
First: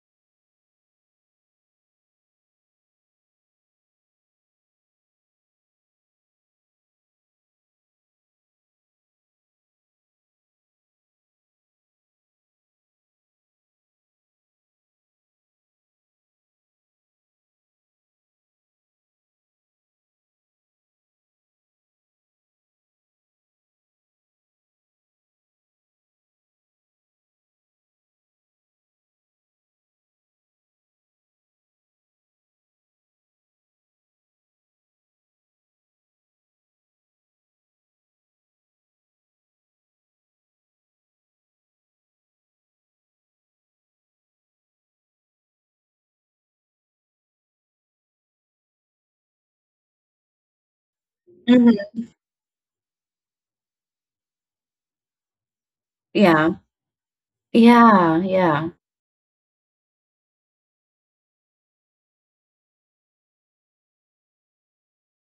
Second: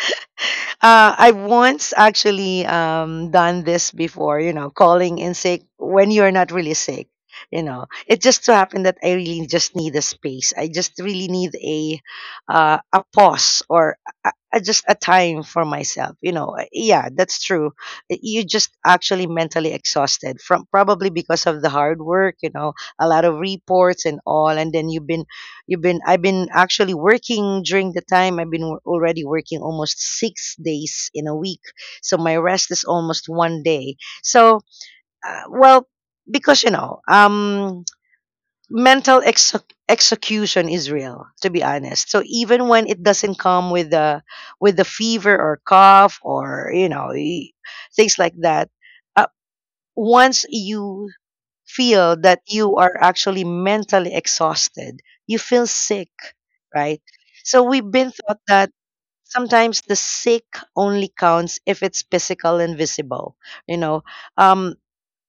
Speaker 2: I once actually done this before, you know, calling in sick when you're not really sick. You know, it just so happened that I really just need a space. I just really need a pause or just a time for myself. You know, yeah, that's true. You just actually mentally exhausted from, probably because of the hard work. You know, a lot of reports and all, and then you've been You've been I've been actually working during the time. I've been already working almost 6 days in a week. So my rest is almost 1 day. So well, because you know, mental execution is real, to be honest. So even when it doesn't come with the fever or cough, or things like that, uh, once you
Speaker 1: Mhm.
Speaker 2: feel that you are actually mentally exhausted, you feel sick,
Speaker 1: Yeah,
Speaker 2: right? So we've been
Speaker 1: yeah,
Speaker 2: taught
Speaker 1: yeah.
Speaker 2: that sometimes the sick only counts if it's physical and visible. You know, um,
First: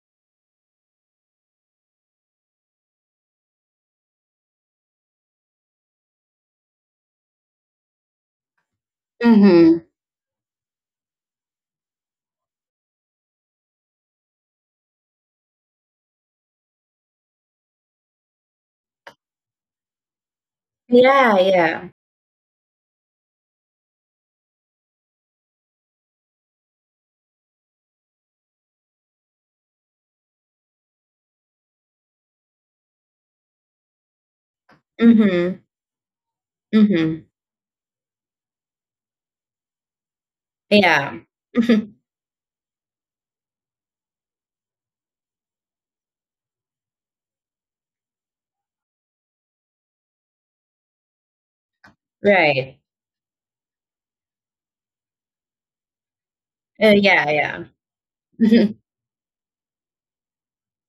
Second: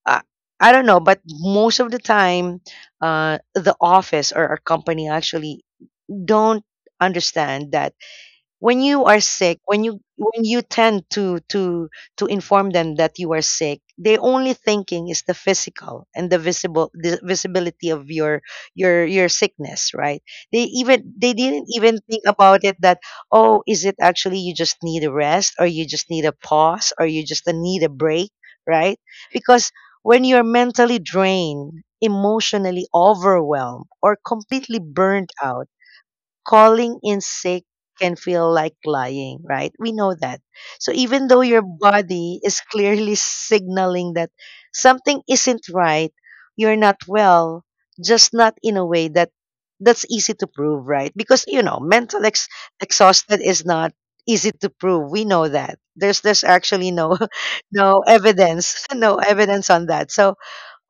Speaker 2: I, I don't know, but most of the time, the office or our company actually don't understand that when you are sick,
Speaker 1: Hmm.
Speaker 2: when you tend to inform them that you are sick, they only thinking is the physical and the visibility of your sickness, right? They
Speaker 1: Yeah,
Speaker 2: didn't
Speaker 1: yeah.
Speaker 2: even think about it that, "Oh, is it actually you just need a rest, or you just need a pause, or you just need a break?" Right? Because when you're mentally drained, emotionally overwhelmed, or completely burned
Speaker 1: Mhm,
Speaker 2: out, calling in
Speaker 1: mhm.
Speaker 2: sick can feel like lying, right? We know that. So
Speaker 1: Yeah.
Speaker 2: even though your
Speaker 1: Mhm.
Speaker 2: body is clearly signaling that something isn't right, you're not well, just not in a way that's easy to prove, right? Because you know, mental
Speaker 1: Right.
Speaker 2: exhausted is not easy to prove. We know that. There's actually no
Speaker 1: Yeah, yeah.
Speaker 2: no
Speaker 1: Mhm,
Speaker 2: evidence, no evidence on that. So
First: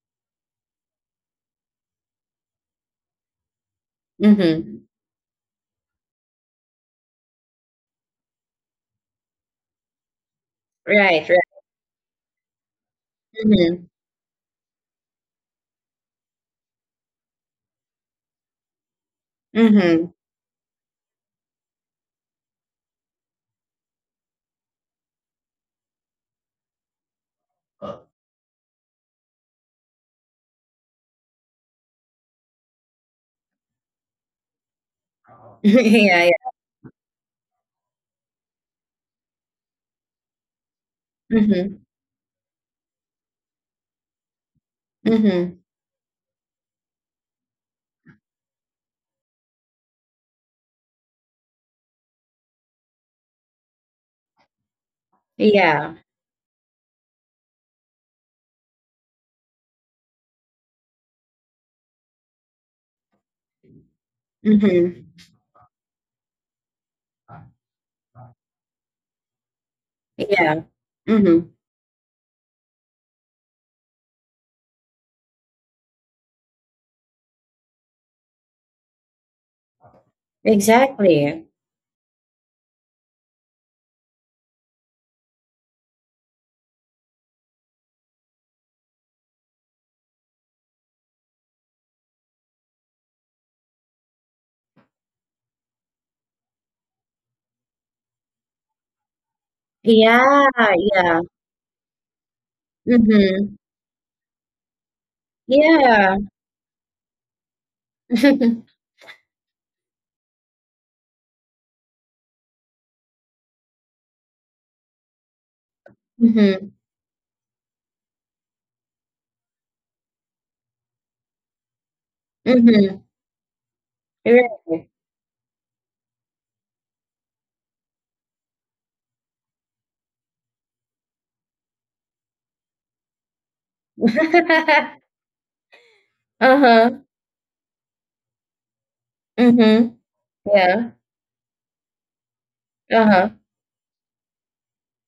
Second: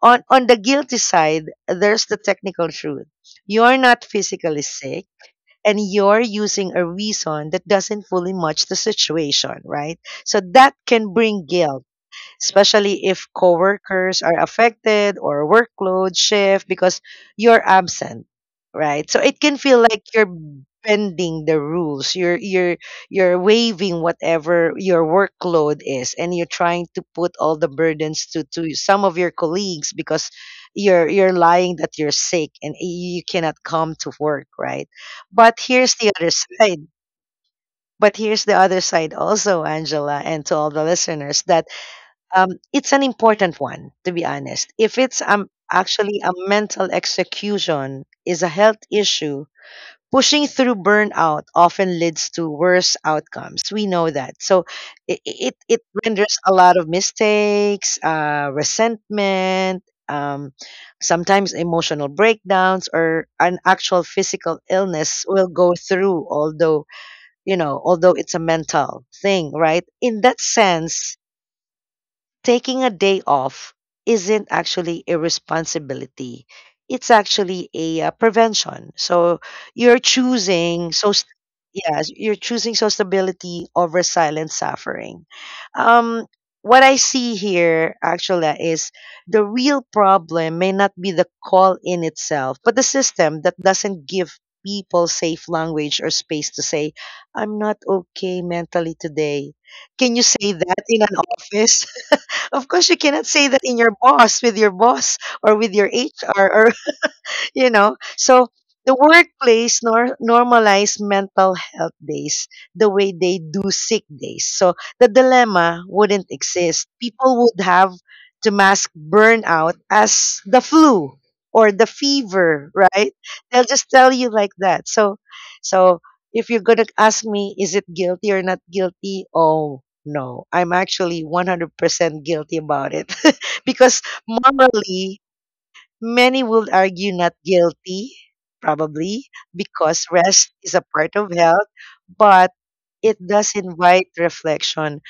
Speaker 2: on the guilty side, there's the technical truth. You're not physically
Speaker 1: mhm.
Speaker 2: sick, and you're using a reason that doesn't fully match the situation, right? So that can
Speaker 1: Right, right.
Speaker 2: bring guilt, especially if
Speaker 1: Mhm,
Speaker 2: coworkers are affected or workload shift because you're absent, right? So it can feel like
Speaker 1: mhm.
Speaker 2: you're bending the rules. You're waiving whatever your workload is, and you're trying to put all the burdens to some of your colleagues because you're lying that you're sick and you cannot come to work, right? But here's the
Speaker 1: Yeah,
Speaker 2: other
Speaker 1: yeah.
Speaker 2: side. But here's the other side also, Angela, and to all the listeners, that
Speaker 1: Mhm,
Speaker 2: it's an important one, to be honest. If it's
Speaker 1: mhm.
Speaker 2: actually a mental execution is a health issue, pushing through burnout often leads to worse outcomes. We know that. So it
Speaker 1: Yeah.
Speaker 2: renders a lot of mistakes, resentment, um, sometimes emotional breakdowns, or an actual physical
Speaker 1: Mhm.
Speaker 2: illness will go through, although, you know, although it's a mental thing, right? In that
Speaker 1: Yeah.
Speaker 2: sense,
Speaker 1: Mhm.
Speaker 2: taking a day off isn't actually irresponsibility. It's actually a prevention. So you're choosing so st-
Speaker 1: Exactly.
Speaker 2: yes, you're choosing so stability over silent suffering. Um, what I see here actually is, the real problem may not be the call in itself, but the system that doesn't give people safe language or space to say, "I'm not okay mentally today." Can you
Speaker 1: Yeah,
Speaker 2: say that in an
Speaker 1: yeah.
Speaker 2: office? Of course, you cannot say
Speaker 1: Mhm.
Speaker 2: that in your boss, with your boss, or with your
Speaker 1: Yeah.
Speaker 2: HR, or you know, so the workplace normalized mental health days the way they do sick days, so the dilemma wouldn't
Speaker 1: Mhm,
Speaker 2: exist. People would have to mask burnout as the flu or the fever,
Speaker 1: mhm.
Speaker 2: right? They'll just tell you like that.
Speaker 1: Right.
Speaker 2: So so if you're going to ask me, is it guilty or not guilty? Oh no, I'm actually 100% guilty about it because morally, many would
Speaker 1: Uh-huh.
Speaker 2: argue not guilty, probably,
Speaker 1: Mhm.
Speaker 2: because rest is a
Speaker 1: Yeah.
Speaker 2: part of health, but it
Speaker 1: Uh-huh.
Speaker 2: does invite reflection.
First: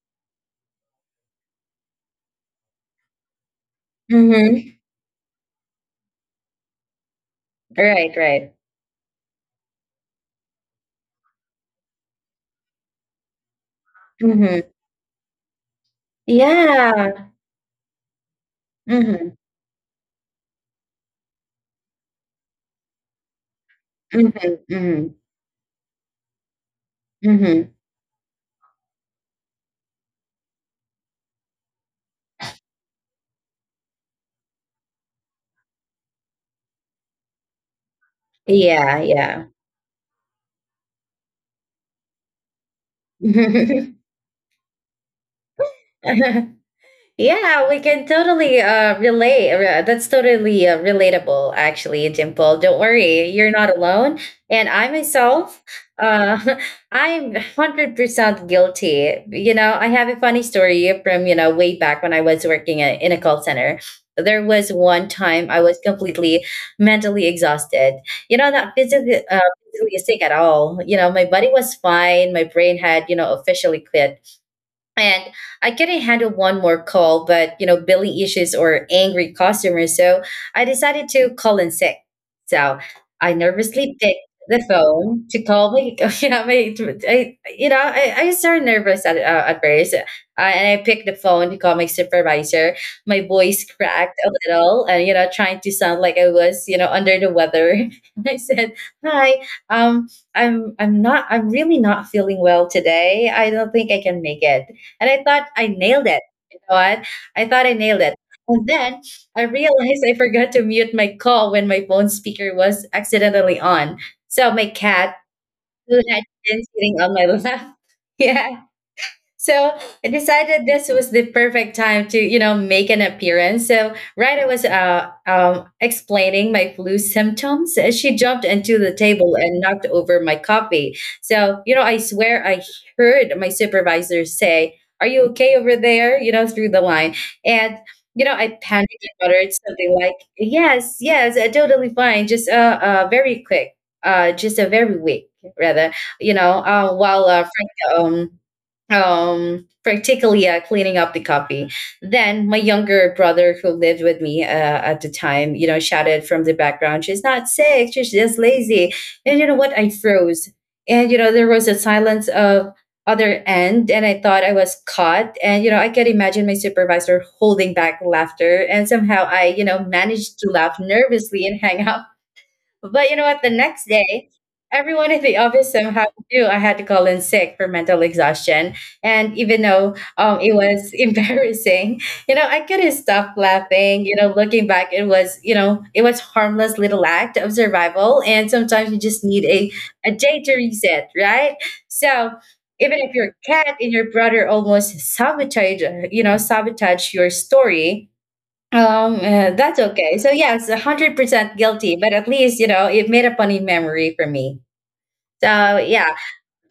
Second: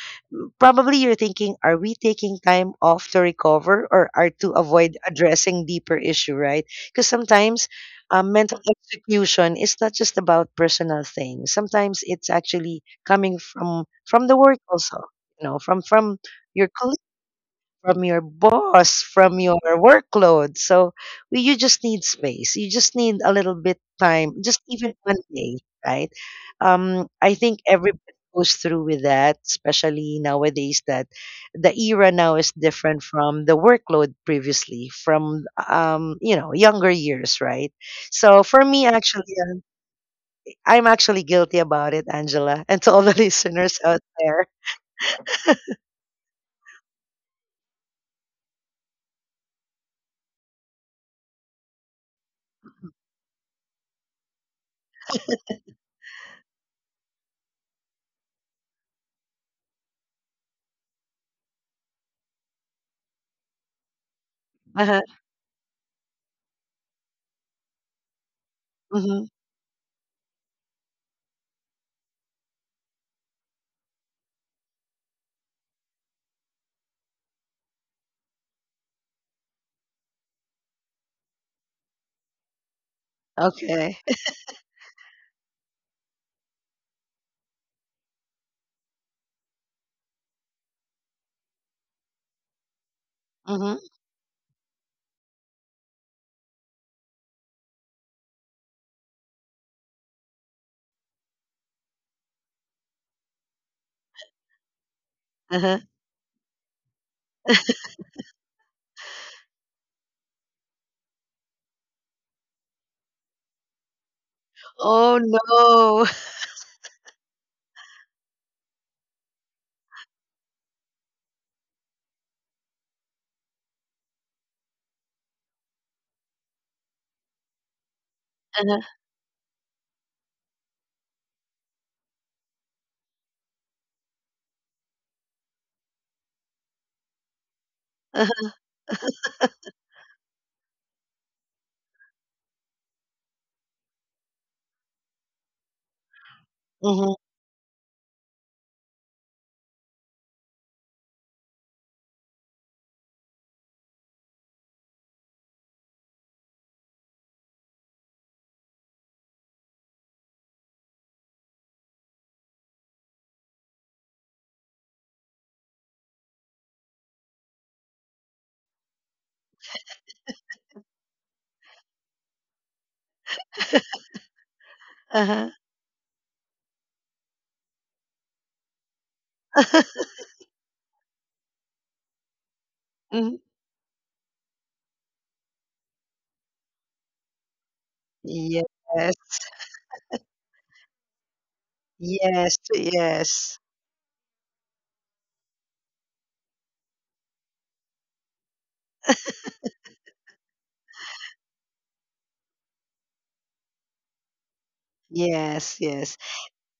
Speaker 2: Probably you're thinking, are we taking time off to recover, or are to
Speaker 1: Mhm.
Speaker 2: avoid addressing deeper issue, right? Because sometimes
Speaker 1: Right, right.
Speaker 2: mental execution is not just about personal things. Sometimes it's actually coming from the work
Speaker 1: Mhm.
Speaker 2: also, you know, from your colleagues,
Speaker 1: Yeah.
Speaker 2: from your boss,
Speaker 1: Mhm.
Speaker 2: from your workload. So you just need space. You just need a little bit time,
Speaker 1: Mhm,
Speaker 2: just even
Speaker 1: mhm,
Speaker 2: 1 day, right? I think
Speaker 1: mhm.
Speaker 2: everybody goes through with that, especially nowadays, that the era now is different from the workload previously, from younger years, right? So for me, actually,
Speaker 1: Yeah,
Speaker 2: I'm actually guilty about it, Angela, and to all the listeners
Speaker 1: yeah.
Speaker 2: out there.
Speaker 1: Yeah, we can totally relate. That's totally relatable, actually, Dimple. Don't worry, you're not alone. And I myself, uh, I'm 100% guilty. You know, I have a funny story from, you know, way back when I was working in a call center. There was
Speaker 2: Uh-huh.
Speaker 1: one time I was completely mentally exhausted. You know, not physically,
Speaker 2: Hmm.
Speaker 1: physically sick at all. You know, my body was fine. My brain had, you know, officially quit, and I couldn't handle one more call, but you know, billing issues or angry customers, so I decided to call in sick. So I nervously
Speaker 2: Okay.
Speaker 1: picked the phone to call me. You know, my, I, you know, I was so nervous at first, and I picked the phone to call my supervisor. My voice
Speaker 2: Mhm,
Speaker 1: cracked a little, and you know, trying to sound like I was, you know, under the weather. And I said, "Hi, um, I'm really not feeling well today. I don't think I can make it." And I thought I
Speaker 2: uh-huh.
Speaker 1: nailed it. You know what? I thought I nailed it. And then I realized I forgot to mute my call when my phone speaker was accidentally on. So my cat,
Speaker 2: Oh,
Speaker 1: who
Speaker 2: no.
Speaker 1: had been sitting on my lap, yeah, so I decided this was the perfect time to, you know, make an appearance. So right, I was explaining my flu symptoms. She jumped into
Speaker 2: Uh-huh,
Speaker 1: the table and knocked over my coffee. So you know, I swear I heard my supervisor say, "Are you okay over there?" You know, through the line. And you know, I panicked and uttered something like, "Yes, yes, totally fine. Just very quick. Just a very weak, rather. You know,
Speaker 2: uh-huh, mhm,
Speaker 1: while Frank um particularly cleaning up the copy." Then my younger brother, who lived with me at the time, you know, shouted from the background, "She's not sick. She's just lazy." And you know what? I froze, and you know there was a silence of other end, and I thought I was caught. And you know, I could imagine my supervisor holding back laughter, and somehow I, you know, managed to laugh nervously and hang up. But you know what? The next day, everyone in the
Speaker 2: uh-huh.
Speaker 1: office somehow knew I had to call in sick for mental exhaustion. And even though it was embarrassing, you know, I couldn't
Speaker 2: Mhm.
Speaker 1: stop laughing. You know, looking back, it was, you know, it was harmless little act of survival. And
Speaker 2: Yes.
Speaker 1: sometimes you just need a day to reset, right? So
Speaker 2: Yes,
Speaker 1: even if your
Speaker 2: yes.
Speaker 1: cat and your brother almost sabotage, you know, sabotage your story, that's okay. So yes, 100% guilty, but at least you know it made a funny memory for me.
Speaker 2: Yes,
Speaker 1: So
Speaker 2: yes.
Speaker 1: yeah,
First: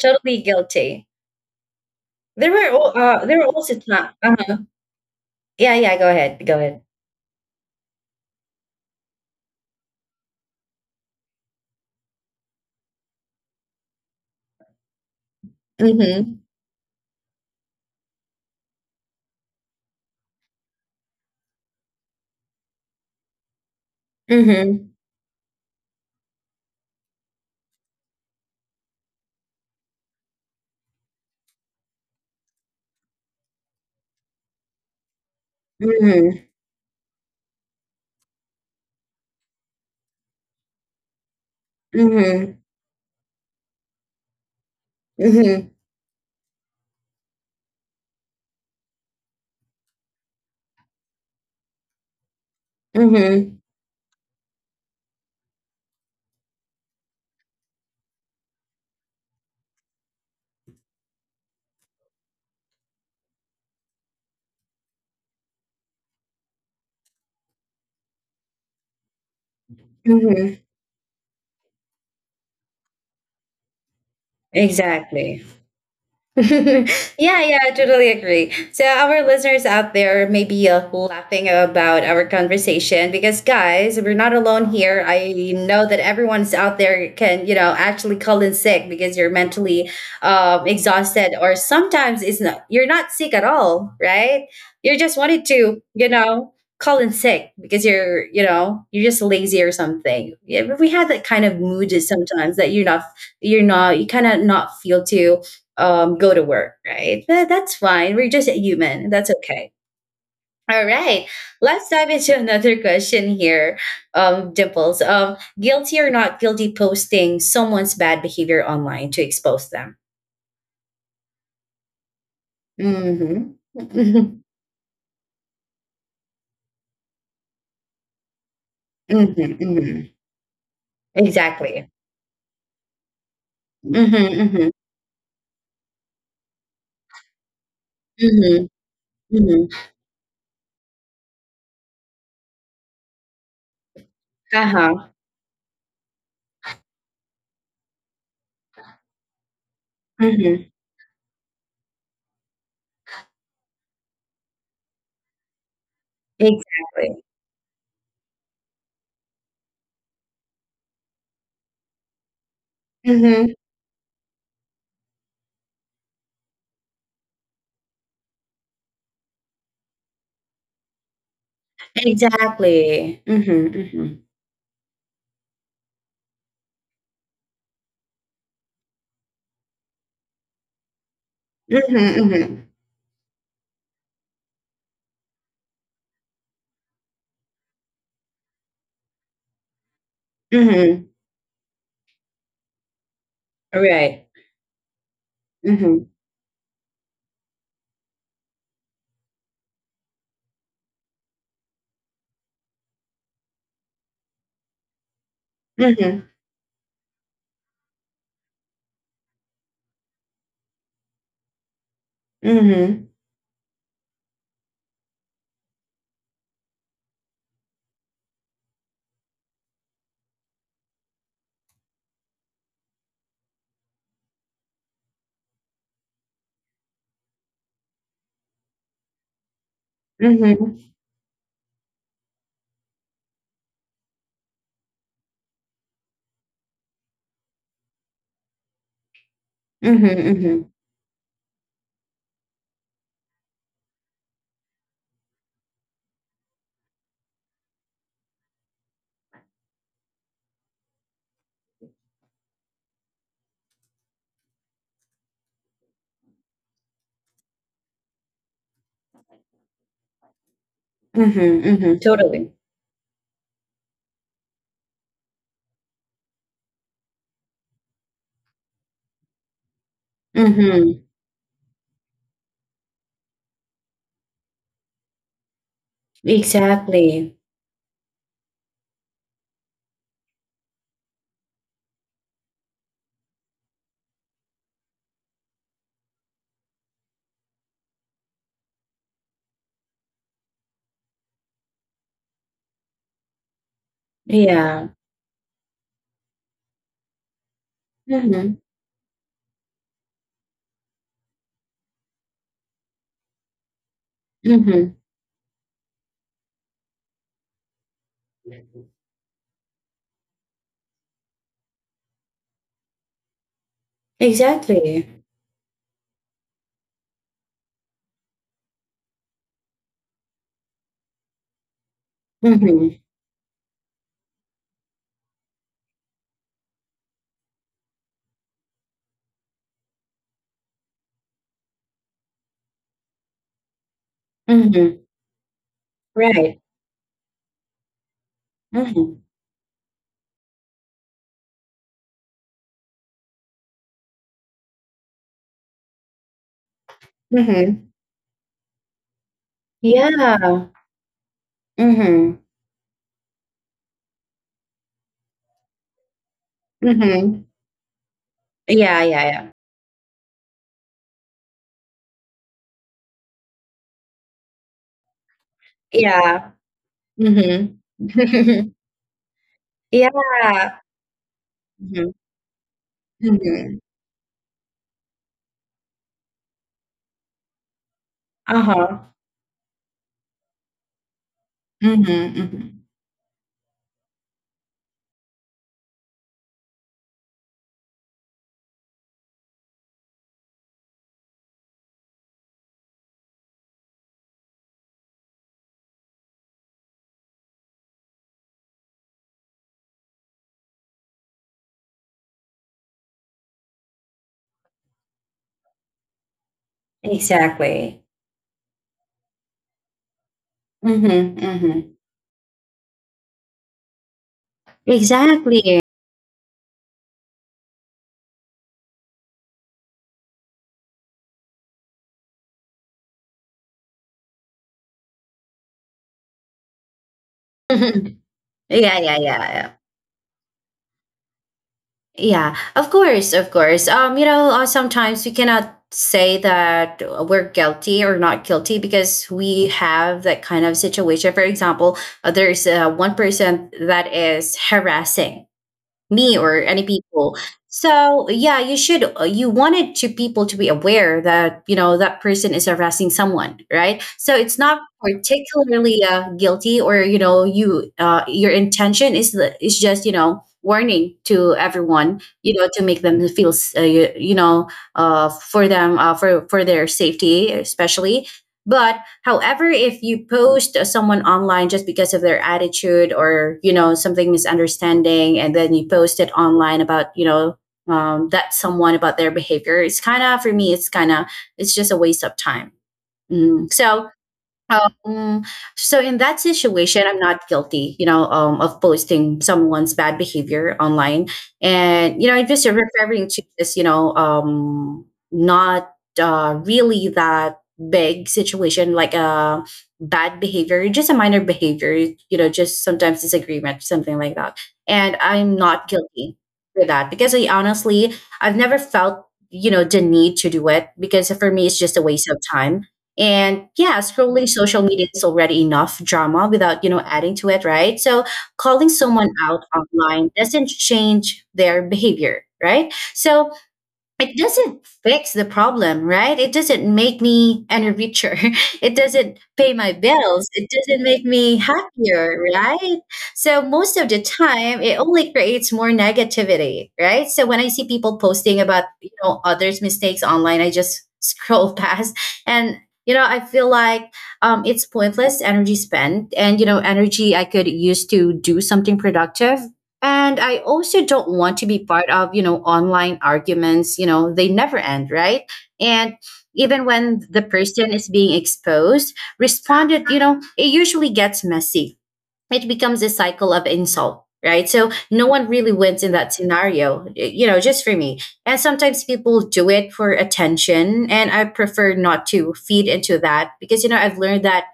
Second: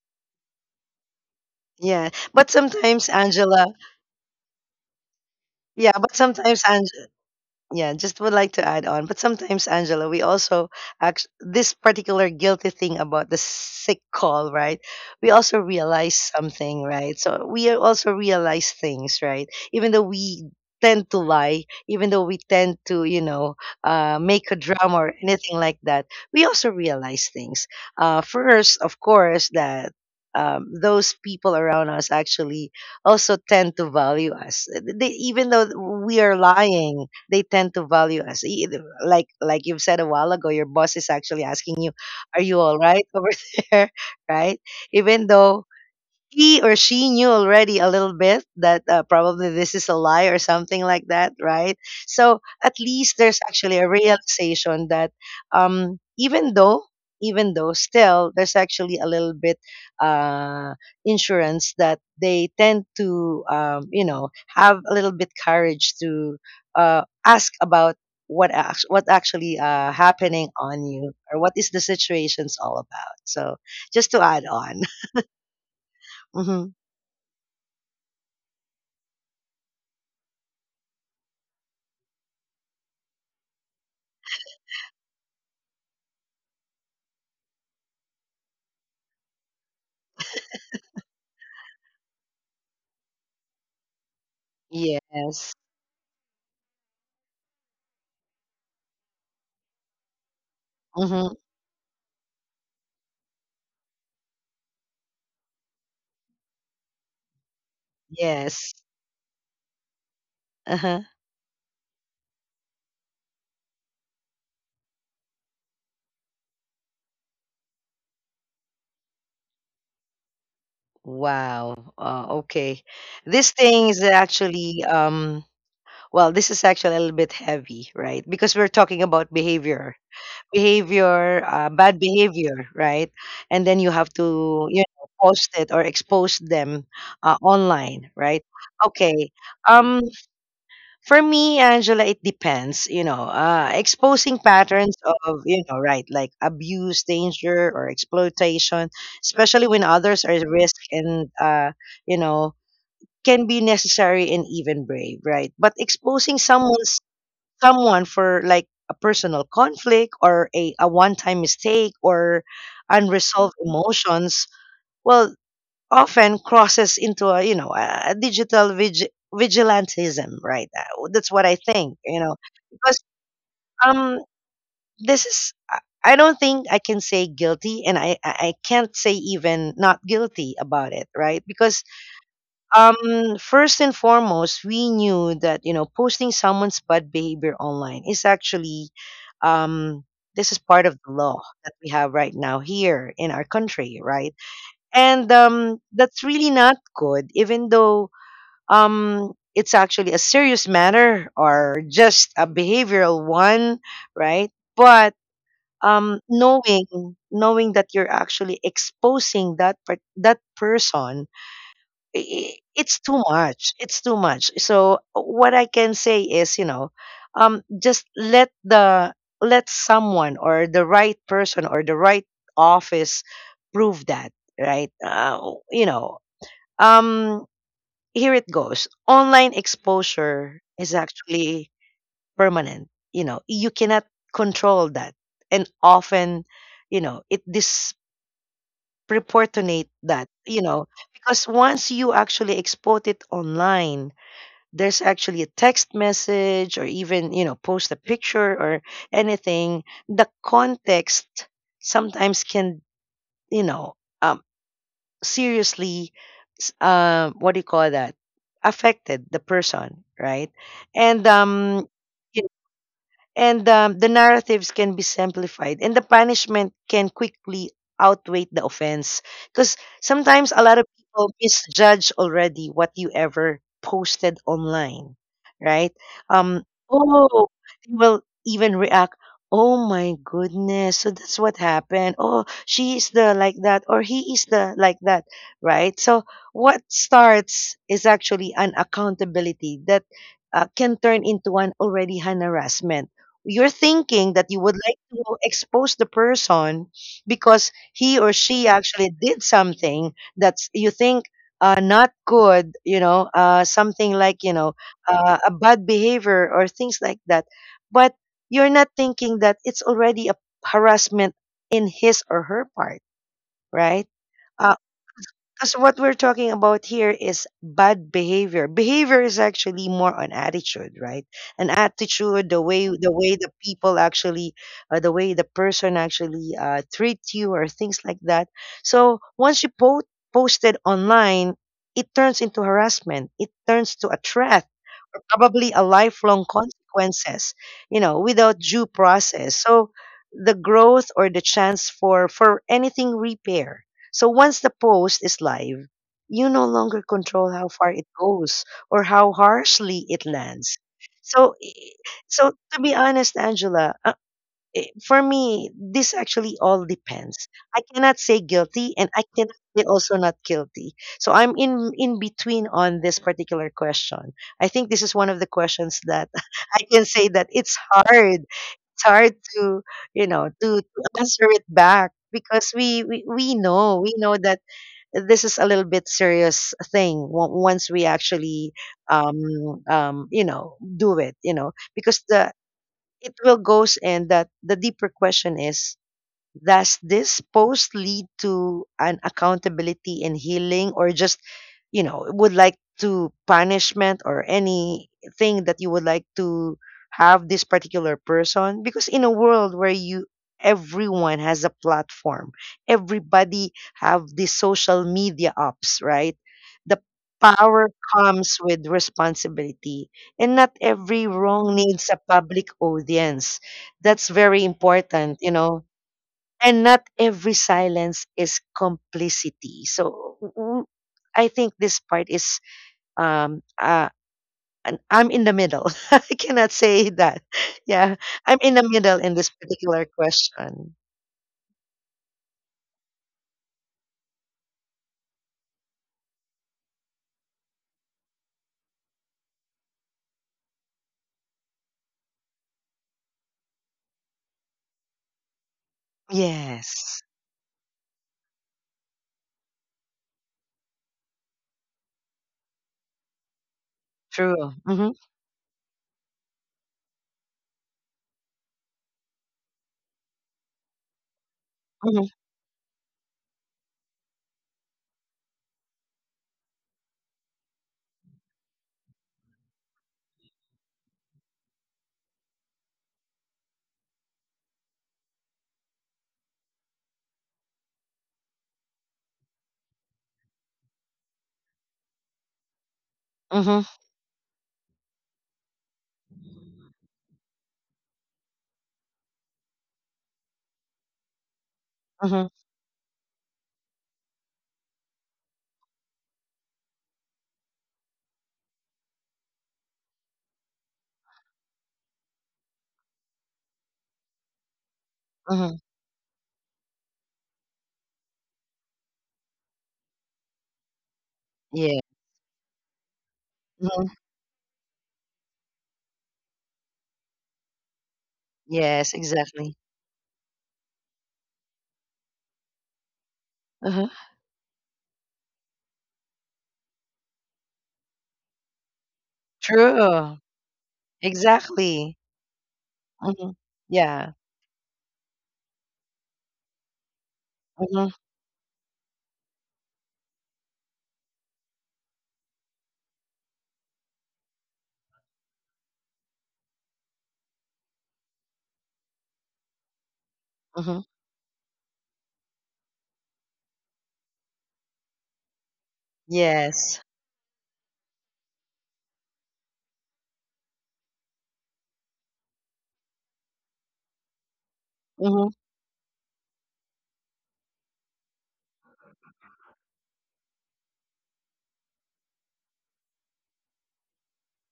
Speaker 1: totally guilty.
Speaker 2: Yeah. But sometimes,
Speaker 1: There were
Speaker 2: Angela,
Speaker 1: also not. Uh-huh. Yeah,
Speaker 2: yeah,
Speaker 1: yeah. Go
Speaker 2: but
Speaker 1: ahead. Go
Speaker 2: sometimes,
Speaker 1: ahead.
Speaker 2: yeah, just would like to add on. But sometimes, Angela, we also act this particular guilty thing about the sick call, right? We also realize
Speaker 1: Mhm.
Speaker 2: something, right? So we are also realize things, right, even though we tend to lie, even though we tend to make a
Speaker 1: Mhm.
Speaker 2: drama or anything like that. We also realize things, first of course, that those people around us actually also tend to value us. They, even though we are
Speaker 1: Mhm.
Speaker 2: lying, they tend to value us. Like you've said a while ago, your boss is actually asking you, "Are
Speaker 1: Mhm.
Speaker 2: you all right over there?" Right? Even though
Speaker 1: Mhm.
Speaker 2: he or she knew already a little bit that, probably this is a lie or something like that, right? So at least there's
Speaker 1: Mhm.
Speaker 2: actually a realization that, um, even though, even though still, there's actually a little bit uh, insurance that they tend to, have a little bit courage to ask about what actually happening
Speaker 1: Mhm.
Speaker 2: on you, or what is the situation's all about. So just to add on.
Speaker 1: Exactly. Yeah, yeah, I totally agree. So our listeners out there may be laughing about our conversation, because guys, we're not alone here. I know that everyone's out there can, you know, actually call in sick because you're mentally exhausted, or sometimes it's not you're not sick at all, right? You just wanted
Speaker 2: Yes.
Speaker 1: to, you know, call in sick because you're just lazy or something. Yeah, but we have that
Speaker 2: Mhm.
Speaker 1: kind of mood sometimes that you're not you kind of not feel to go to work, right? That's fine. We're just a
Speaker 2: Yes.
Speaker 1: human. That's okay. All
Speaker 2: Uh-huh.
Speaker 1: right. Let's dive into another question here, Dimples. Guilty or not guilty posting someone's bad behavior online to expose them?
Speaker 2: Wow. Okay.
Speaker 1: Hmm.
Speaker 2: This thing is
Speaker 1: Hmm.
Speaker 2: actually well, this is actually a little bit heavy, right? Because we're talking
Speaker 1: Hmm.
Speaker 2: about behavior. Behavior,
Speaker 1: Exactly.
Speaker 2: bad behavior, right? And then you
Speaker 1: Hmm.
Speaker 2: have to,
Speaker 1: Hmm.
Speaker 2: post it or expose them online, right?
Speaker 1: Hmm.
Speaker 2: Okay.
Speaker 1: Hmm.
Speaker 2: Um For me, Angela, it depends. You know, exposing patterns
Speaker 1: Uh-huh.
Speaker 2: of, right, like abuse, danger, or exploitation, especially when others are at
Speaker 1: Hmm.
Speaker 2: risk and, you know, can be necessary and even brave, right? But exposing
Speaker 1: Exactly.
Speaker 2: someone for like a personal conflict or a one-time mistake or
Speaker 1: Hmm.
Speaker 2: unresolved emotions, well, often crosses into a you know a digital vigilantism, right? That's what I think, you know, because
Speaker 1: Exactly. Hmm. Hmm.
Speaker 2: um this is I don't think I can say guilty and I i can't say even not guilty about it, right? Because
Speaker 1: Hmm.
Speaker 2: um first and foremost, we knew that, you know, posting someone's bad behavior online is actually um this is part of
Speaker 1: Hmm.
Speaker 2: the law that we have right now here in our country,
Speaker 1: Right.
Speaker 2: right? And
Speaker 1: Mm-hmm.
Speaker 2: that's really not good, even though it's actually a serious matter or just a behavioral one, right? But
Speaker 1: Mm-hmm.
Speaker 2: knowing knowing that you're actually exposing that person, it's
Speaker 1: Mhm.
Speaker 2: too much. It's too much. So what I can say is, you know, just let the let someone or the right person or the right office prove that, right? Um, here it goes. Online exposure
Speaker 1: Mhm.
Speaker 2: is actually permanent. You know, you cannot control that, and often, you know, it dis proportionate
Speaker 1: Mhm,
Speaker 2: that, you
Speaker 1: mhm.
Speaker 2: know, because once you actually export it online, there's actually a text message or even, you know, post a picture or anything, the context sometimes can, you know, um, seriously, what do you call that? Affected the person, right? And,
Speaker 1: Mhm,
Speaker 2: um,
Speaker 1: mhm. Totally.
Speaker 2: and the narratives can be simplified and the punishment can quickly outweigh the offense, because sometimes a lot of
Speaker 1: Mhm.
Speaker 2: people misjudge already what you ever posted online, right? um
Speaker 1: Exactly.
Speaker 2: oh they will even react, oh my goodness, so that's what happened, oh she is the like that or he is the like that, right? So what starts is actually an accountability that can turn into an already an harassment. You're thinking that you would
Speaker 1: Yeah.
Speaker 2: like to expose the person because he or
Speaker 1: Mhm.
Speaker 2: she actually did something that's you think not good, you know, something like, you know,
Speaker 1: Mhm.
Speaker 2: a bad behavior or things like that. But you're not thinking that it's already a harassment in his or her part, right? Uh,
Speaker 1: Exactly.
Speaker 2: because what we're talking about here is bad behavior. Behavior is actually more on attitude, right? An attitude, the way
Speaker 1: Mhm.
Speaker 2: the way the people actually, the way the person actually treat you, or things like that. So once you post it online, it turns into harassment. It turns to a threat,
Speaker 1: Mhm.
Speaker 2: or probably a lifelong
Speaker 1: Right.
Speaker 2: consequences. You know, without due
Speaker 1: Mhm.
Speaker 2: process. So the growth or the chance for anything repair, so once the post is live, you no longer control how
Speaker 1: Mhm.
Speaker 2: far it goes or how harshly it
Speaker 1: Yeah.
Speaker 2: lands. So, i-
Speaker 1: Mhm.
Speaker 2: so to be honest, Angela, for me, this actually all
Speaker 1: Mhm.
Speaker 2: depends. I cannot say guilty,
Speaker 1: Yeah,
Speaker 2: and
Speaker 1: yeah,
Speaker 2: I
Speaker 1: yeah.
Speaker 2: cannot say also not guilty. So I'm in between on this particular question. I think this is one of the questions that
Speaker 1: Yeah.
Speaker 2: I can say that
Speaker 1: Mhm.
Speaker 2: it's hard. It's hard to,
Speaker 1: Yeah.
Speaker 2: you know, to answer it
Speaker 1: Mhm.
Speaker 2: back because we
Speaker 1: Mhm.
Speaker 2: know we know that this is a little bit serious thing once we actually
Speaker 1: Uh-huh.
Speaker 2: um, you know, do it, you know,
Speaker 1: Mhm.
Speaker 2: because the
Speaker 1: Mhm.
Speaker 2: it will goes in that the deeper question is, does this post lead to an accountability and healing, or just, you know, would like to punishment or anything that you would like to have this particular person? Because in a world where you everyone has a platform, everybody have the social media apps, right? The power
Speaker 1: Exactly.
Speaker 2: comes with responsibility, and not every
Speaker 1: Mhm.
Speaker 2: wrong
Speaker 1: Mhm.
Speaker 2: needs a public audience. That's very important, you
Speaker 1: Exactly.
Speaker 2: know, and not every silence is complicity. So I think this part is um uh and I'm in the middle. I cannot say that. Yeah, I'm in the
Speaker 1: Yeah, yeah,
Speaker 2: middle in this
Speaker 1: yeah.
Speaker 2: particular question.
Speaker 1: Yeah, of course, of course. You know, sometimes we cannot say that we're guilty or not guilty because we have that kind of situation. For example, there's one person that is harassing me or any
Speaker 2: Yes,
Speaker 1: people, so yeah, you should, you wanted to people to be aware that, you know, that person is harassing someone, right? So it's
Speaker 2: true.
Speaker 1: not
Speaker 2: Mhm.
Speaker 1: particularly guilty, or, you know, you, your intention is just, you know, warning to everyone,
Speaker 2: Mhm.
Speaker 1: you know, to make them feel you, you know, for them, for their safety especially. But However, if you post someone online just because of their attitude, or, you know, something misunderstanding, and then you post it online about, you know, that someone about their behavior, it's kind of, for me, it's just a waste of time. Mm.
Speaker 2: Mhm.
Speaker 1: Um, so in that situation, I'm not guilty, you know, of posting someone's bad behavior online. And, you know, I'm
Speaker 2: Mhm.
Speaker 1: just referring to this, you know, not really that big situation, like a bad behavior, just a minor behavior, you know, just sometimes disagreement, something like that. And I'm
Speaker 2: Mhm.
Speaker 1: not guilty for that because I honestly, I've never felt, you know, the need to do it, because for me, it's just a
Speaker 2: Yeah.
Speaker 1: waste of time. And yeah,
Speaker 2: Mhm.
Speaker 1: scrolling social media is already enough drama without, you know, adding to it, right? So calling
Speaker 2: Yes,
Speaker 1: someone out
Speaker 2: exactly.
Speaker 1: online doesn't change their behavior, right? So
Speaker 2: Uh-huh.
Speaker 1: it doesn't fix the problem, right? It doesn't make me any richer. It doesn't pay my
Speaker 2: True.
Speaker 1: bills. It doesn't make me
Speaker 2: Exactly.
Speaker 1: happier, right? So
Speaker 2: Mhm.
Speaker 1: most of the
Speaker 2: Yeah.
Speaker 1: time, it only creates more negativity, right? So when I see
Speaker 2: Mhm.
Speaker 1: people posting about, you know, others' mistakes online, I just scroll past, and, you know, I feel like it's pointless energy spent, and, you know, energy I could use to do something productive. And I also
Speaker 2: Mhm.
Speaker 1: don't want to be part of, you know, online arguments. You know, they never end, right? And even
Speaker 2: Yes.
Speaker 1: when the person is being exposed responded, you know, it usually gets messy. It becomes a cycle of insult, right? So no one
Speaker 2: Mhm.
Speaker 1: really wins in that scenario, you know, just for me. And sometimes people do it for attention, and I prefer not to feed into that, because, you know, I've learned that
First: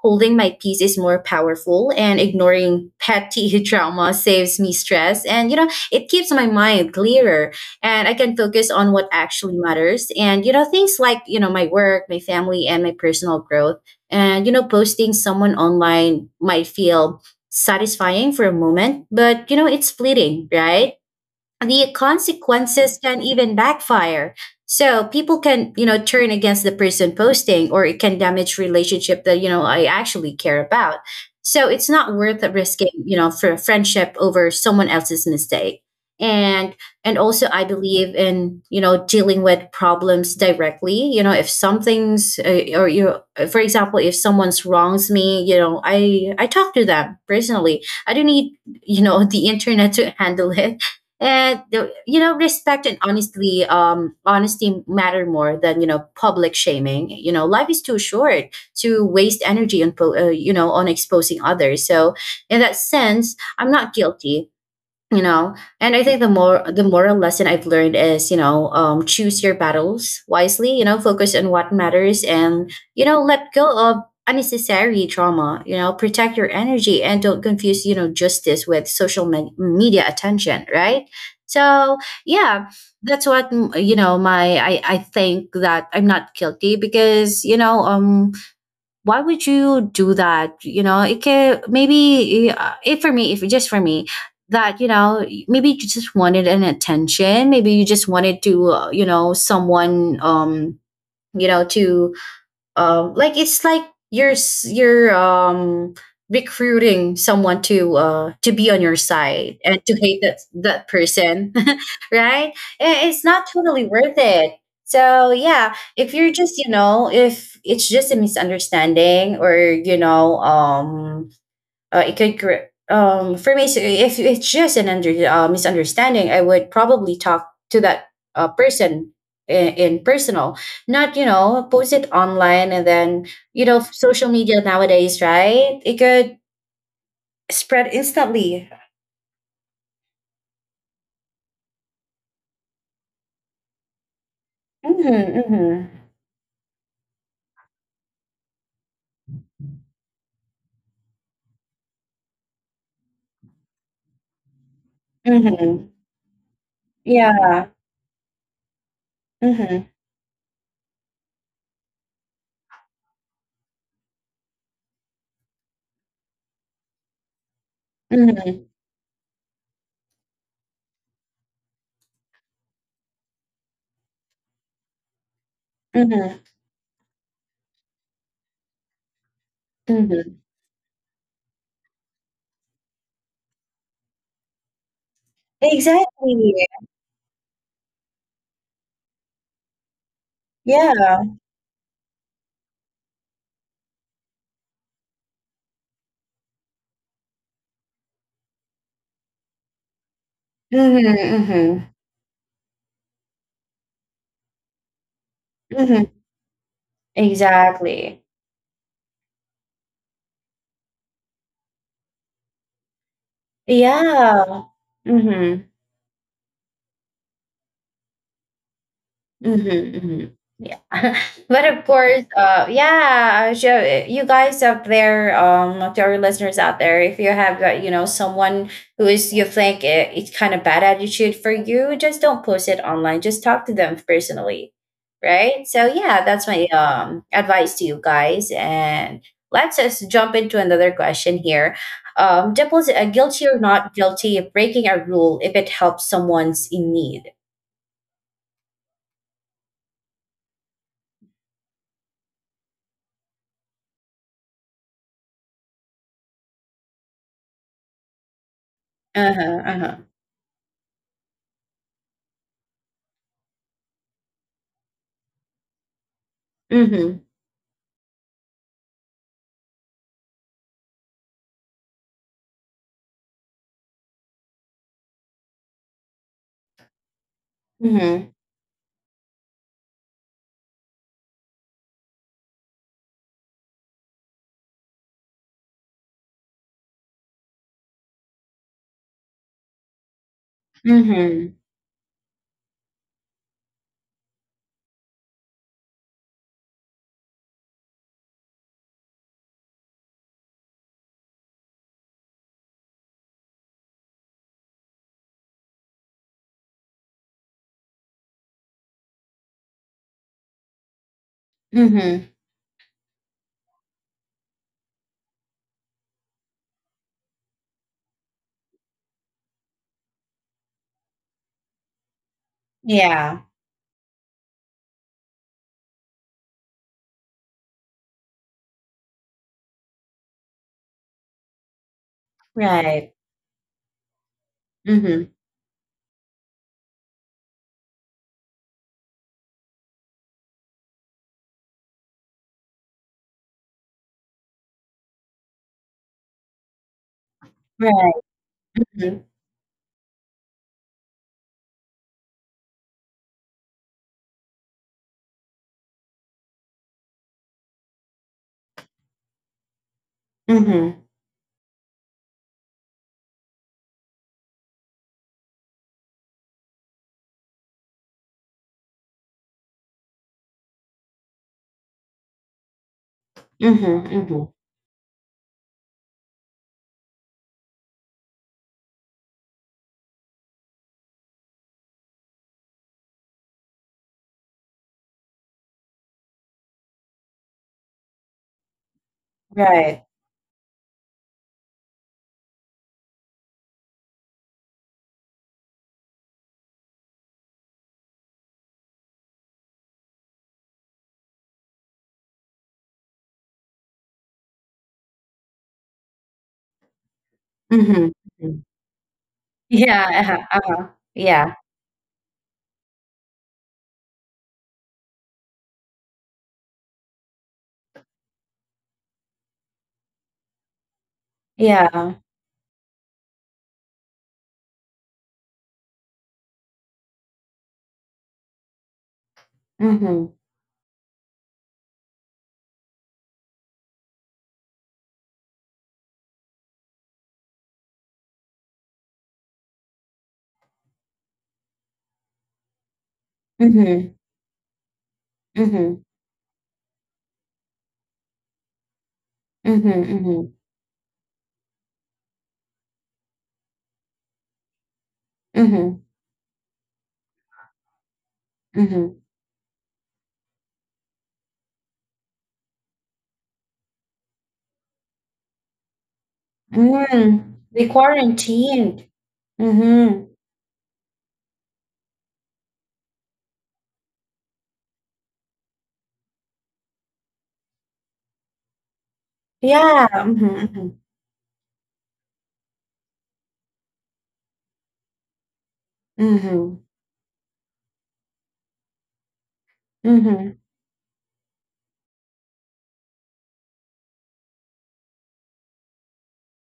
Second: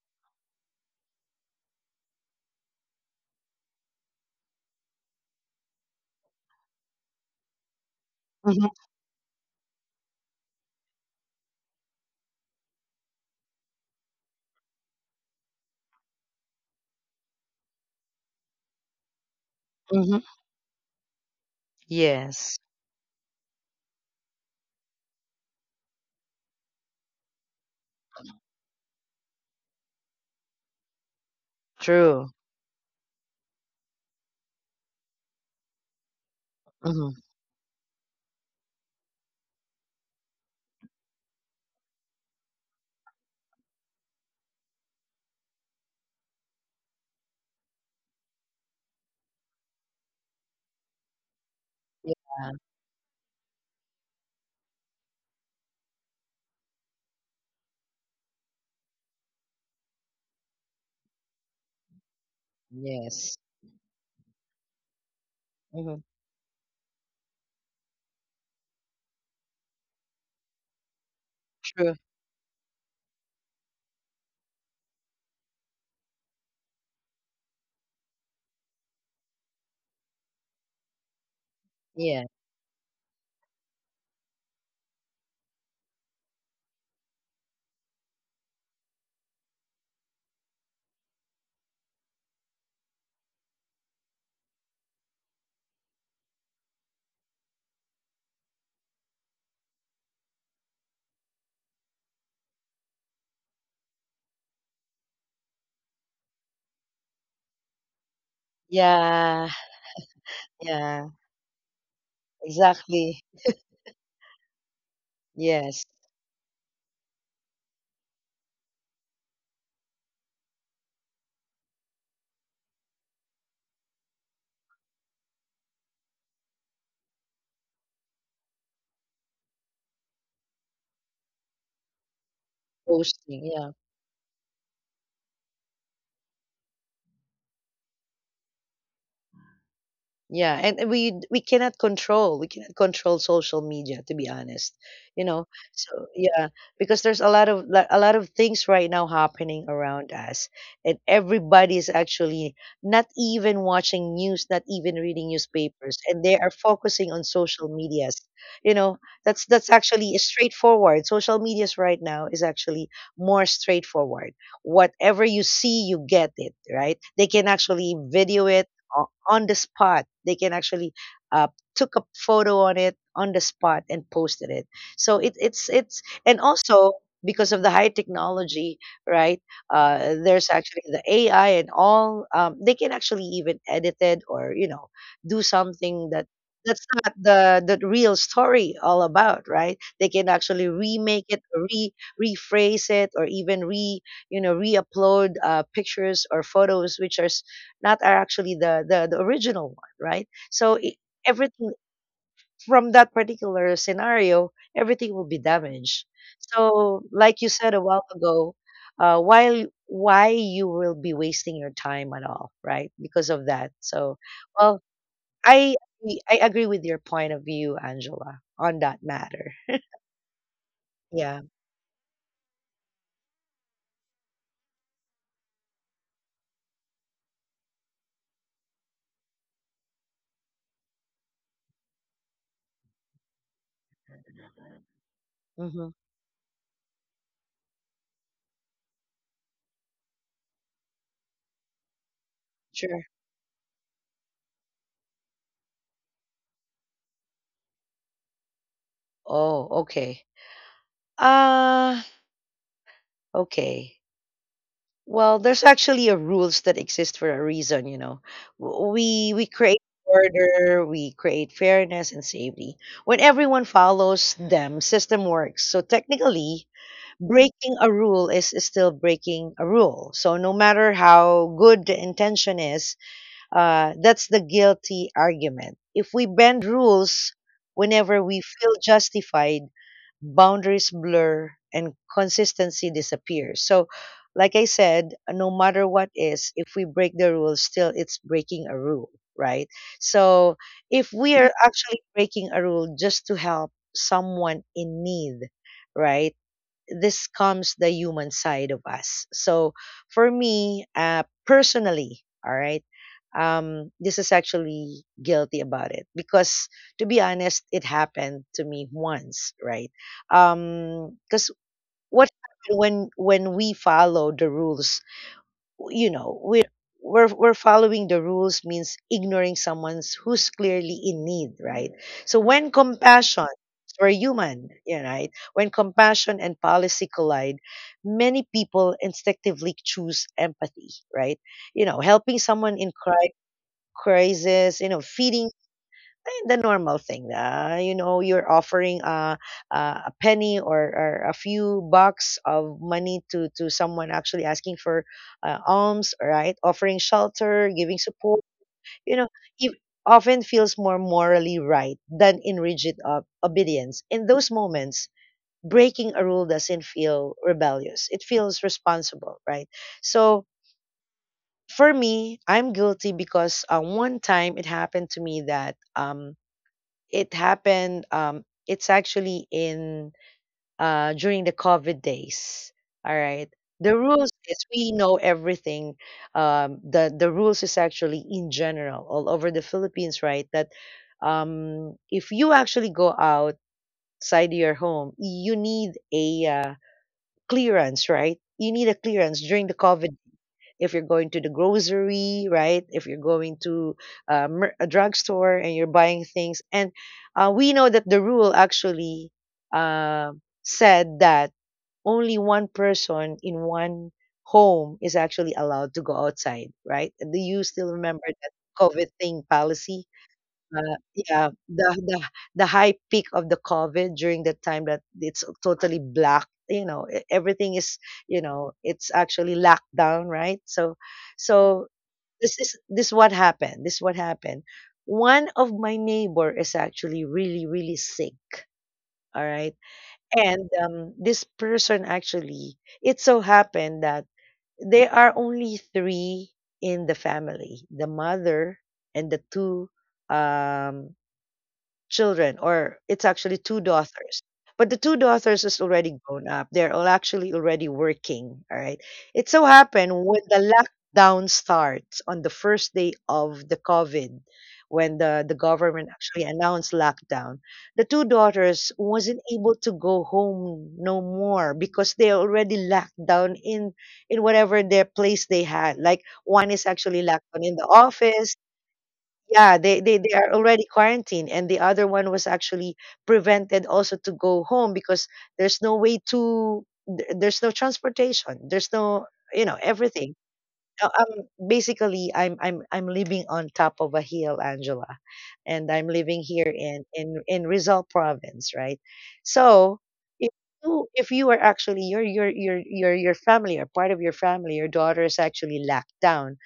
Speaker 1: holding my peace is more powerful, and ignoring petty trauma saves me stress, and, you know, it keeps my mind clearer. And I can
Speaker 2: Mhm.
Speaker 1: focus on what actually matters, and, you know, things like, you know, my work, my family, and my personal growth. And, you know, posting someone online might feel satisfying for a moment, but, you know, it's
Speaker 2: Mhm.
Speaker 1: fleeting, right? The
Speaker 2: Yes.
Speaker 1: consequences can even backfire. So people can, you know, turn against the person posting, or it can damage relationship that, you know, I actually care about. So it's not
Speaker 2: True.
Speaker 1: worth risking, you know, for a friendship over someone else's mistake. And
Speaker 2: Mhm.
Speaker 1: and also I believe in, you know, dealing with problems directly. You know, if something's or, you know, for example, if someone's wrongs me, you know, I talk to them personally. I don't need, you know, the internet to handle it. And you know,
Speaker 2: Yeah.
Speaker 1: respect, and honestly honesty matter more than, you know, public shaming. You know, life is too short to waste energy on you know, on exposing others. So in that sense,
Speaker 2: Yes.
Speaker 1: I'm not guilty, you know. And I
Speaker 2: Mhm.
Speaker 1: think the moral lesson I've learned is, you know, choose your battles wisely, you know, focus on what
Speaker 2: True.
Speaker 1: matters, and, you know, let go of unnecessary trauma. You know, protect your energy, and don't confuse, you know, justice with social media attention, right? So
Speaker 2: Yeah.
Speaker 1: yeah, that's what you know, I think that I'm not guilty, because, you know, why would you do that, you know? It can, maybe, if for me, if just for me, that, you know, maybe you just wanted an attention, maybe you just wanted to, you know, someone, you know, to, like, it's like you're you're, recruiting someone to to be on your
Speaker 2: Yeah.
Speaker 1: side, and to hate that
Speaker 2: Yeah.
Speaker 1: person, right? I- it's
Speaker 2: Exactly.
Speaker 1: not totally worth it. So yeah,
Speaker 2: Yes.
Speaker 1: if you're just, you know, if it's just a misunderstanding, or, you know, it could for me, so if it's just an misunderstanding, I would probably talk to that person in personal, not, you know, post it online. And then,
Speaker 2: Posting.
Speaker 1: you
Speaker 2: Yeah.
Speaker 1: know, social media nowadays, right? It could spread instantly.
Speaker 2: Yeah, and we cannot control, we cannot control social media, to be honest,
Speaker 1: Mm-hmm,
Speaker 2: you know.
Speaker 1: mm-hmm,
Speaker 2: So yeah, because there's a lot of a lot of things right now happening around us, and everybody is actually not even watching news, not even reading
Speaker 1: mm-hmm.
Speaker 2: newspapers, and they are focusing on
Speaker 1: Yeah.
Speaker 2: social medias. You know, that's
Speaker 1: Mm-hmm,
Speaker 2: actually straightforward. Social medias right now is actually more straightforward. Whatever you see, you get it, right? They can actually video
Speaker 1: mm-hmm,
Speaker 2: it on the spot. They can actually uh, took a photo on it on the spot and posted it. So it's and
Speaker 1: mm-hmm,
Speaker 2: also because of the high technology, right?
Speaker 1: mm-hmm.
Speaker 2: There's actually the AI and all. They can actually even edit it or, you know, do something that
Speaker 1: Exactly.
Speaker 2: that's not the real story all about, right? They can actually
Speaker 1: Yeah.
Speaker 2: remake it, re rephrase it, or even re you know, re-upload pictures or photos which are not are actually the original one, right? So I everything
Speaker 1: Mm-hmm,
Speaker 2: from that particular scenario, everything will be
Speaker 1: mm-hmm, mm-hmm.
Speaker 2: damaged. So, like you said a while
Speaker 1: Exactly.
Speaker 2: ago, while why you will be wasting your time at all, right? Because of that. So,
Speaker 1: Yeah.
Speaker 2: well,
Speaker 1: Mm-hmm.
Speaker 2: I I agree with your point of view, Angela, on that matter.
Speaker 1: Mm-hmm. Hmm. Yeah.
Speaker 2: Yeah.
Speaker 1: But of course, yeah, sure. You guys out there, to our listeners out there, if you have, you know, someone who is, you think, it's kind of bad attitude for you, just don't post it online. Just talk to them personally, right? So
Speaker 2: Mm-hmm.
Speaker 1: yeah, that's my advice to you guys. And let's just jump into another question here. Doubles
Speaker 2: Sure.
Speaker 1: guilty or not guilty of breaking a rule if it helps someone's in need?
Speaker 2: Oh, okay. Uh, okay. Well, there's actually a rules that exist for a reason, you know. W- We
Speaker 1: Uh
Speaker 2: we
Speaker 1: huh. Uh
Speaker 2: create
Speaker 1: huh.
Speaker 2: order, we create fairness and safety. When everyone follows them, system works. So technically,
Speaker 1: Mm-hmm.
Speaker 2: breaking a rule is still breaking a rule. So no matter how good the intention is, that's the guilty argument. If we bend rules whenever
Speaker 1: Mhm.
Speaker 2: we feel justified, boundaries blur and consistency disappears. So, like I said, no matter what is, if we break the rules, still it's breaking a rule, right? So, if we are
Speaker 1: Mhm.
Speaker 2: actually breaking a rule just to help someone in need, right? This comes the human side of us. So for me, personally, all right, this is actually guilty about it because, to be honest, it happened to me once, right? Because
Speaker 1: Mhm.
Speaker 2: what happened when we follow the rules, you know, we're following the rules means ignoring someone's who's clearly in need, right? So when
Speaker 1: Yeah.
Speaker 2: compassion, we're human, you know, right, when compassion and policy collide, many people instinctively choose empathy, right? You know, helping someone in
Speaker 1: Right.
Speaker 2: crisis, you know,
Speaker 1: Mhm.
Speaker 2: feeding the normal thing. You know, you're offering a a penny or a few bucks of money to someone actually asking for alms, right? Offering shelter, giving
Speaker 1: Right.
Speaker 2: support, you
Speaker 1: Mhm.
Speaker 2: know, it often feels more morally right than in rigid obedience. In those moments, breaking a rule doesn't feel rebellious, it feels responsible, right? So,
Speaker 1: Mhm.
Speaker 2: for me, I'm guilty because one time it happened to me that It happened. It's actually in during the COVID days. All right. The
Speaker 1: Mhm.
Speaker 2: rules
Speaker 1: Mhm.
Speaker 2: is we know everything. The rules is actually in general all over the Philippines, right? That if you actually go outside your home, you need a clearance, right? You need a clearance during the
Speaker 1: Right.
Speaker 2: COVID if you're going to the grocery, right? If you're going to a drugstore and you're buying things. And we know that the rule actually uh, said that only one person in one home is actually allowed to go outside, right? Do you still
Speaker 1: Mhm.
Speaker 2: remember that
Speaker 1: Mhm.
Speaker 2: COVID thing policy?
Speaker 1: Yeah. Uh-huh. Uh-huh.
Speaker 2: Uh, yeah,
Speaker 1: Yeah.
Speaker 2: the high peak of the COVID during the time that it's totally black, you know, everything is, you know, it's actually locked down, right? So
Speaker 1: Yeah.
Speaker 2: this is this what happened. This what happened. One of my neighbor is actually really really sick. All right,
Speaker 1: Mhm.
Speaker 2: and this person actually, it so happened that there are only three in the family: the mother and the two um children, or it's actually two
Speaker 1: Mhm.
Speaker 2: daughters. But the two daughters is
Speaker 1: Mhm.
Speaker 2: already grown up. They're all actually already working. All right. It so
Speaker 1: Mhm.
Speaker 2: happened when
Speaker 1: Mhm.
Speaker 2: the lockdown starts on the first day of the COVID, when the
Speaker 1: Mhm.
Speaker 2: government actually announced lockdown, the two daughters
Speaker 1: Mhm.
Speaker 2: wasn't able to go home no more because they already locked down in whatever their place they had. Like one is actually locked
Speaker 1: Mm.
Speaker 2: down in the
Speaker 1: They
Speaker 2: office,
Speaker 1: quarantined.
Speaker 2: yeah,
Speaker 1: Mhm.
Speaker 2: they are already quarantined, and the other one was actually prevented also to go home because there's no way to there's no transportation, there's no, you know,
Speaker 1: Yeah.
Speaker 2: everything.
Speaker 1: Mhm. Mhm.
Speaker 2: Basically, I'm living on top of a hill, Angela, and I'm living here
Speaker 1: Mhm.
Speaker 2: in Rizal province, right? So if
Speaker 1: Mhm.
Speaker 2: if you are actually your family or part of your family, your daughter is actually locked down,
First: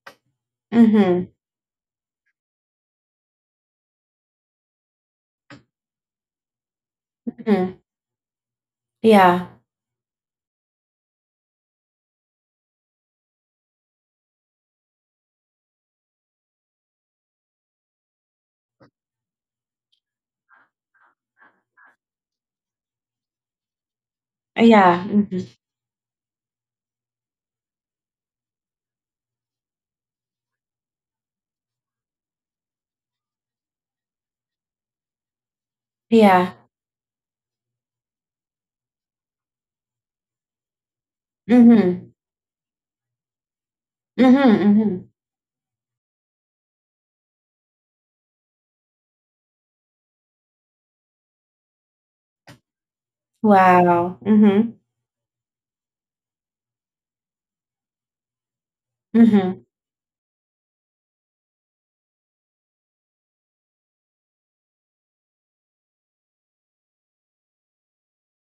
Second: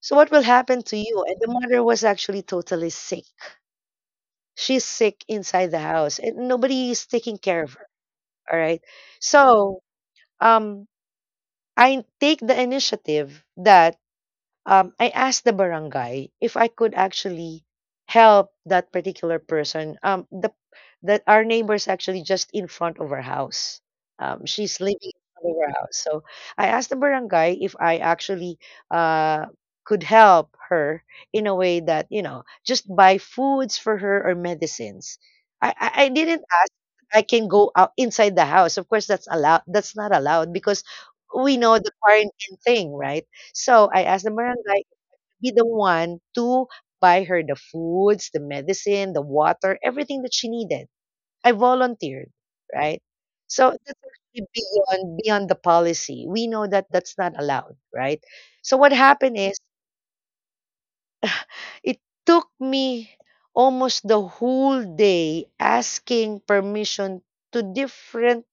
Speaker 2: so what will happen to you?
Speaker 1: Mhm.
Speaker 2: And the mother was actually totally sick. She's sick inside the house and nobody is taking care of
Speaker 1: Mhm.
Speaker 2: her. All right.
Speaker 1: Yeah.
Speaker 2: So um I take the initiative that I asked the barangay if I could actually help that particular person. The That our neighbor's actually just in front of our house. She's living
Speaker 1: Yeah.
Speaker 2: in
Speaker 1: Mhm.
Speaker 2: front of our house. So I asked the barangay if I actually uh, could help her in a way that, you know, just buy foods for her or medicines. I didn't
Speaker 1: Yeah.
Speaker 2: ask I can go out inside the house. Of course that's allowed, that's not allowed, because we know the
Speaker 1: Mhm.
Speaker 2: quarantine thing, right? So I asked the barangay
Speaker 1: Mhm. Mhm.
Speaker 2: to be the one to buy her the foods, the medicine, the water, everything that she needed. I volunteered, right? So that's
Speaker 1: Wow.
Speaker 2: actually
Speaker 1: Mhm.
Speaker 2: beyond the policy. We know that that's not allowed, right? So what happened is
Speaker 1: Mhm.
Speaker 2: it took me almost the whole day asking permission to different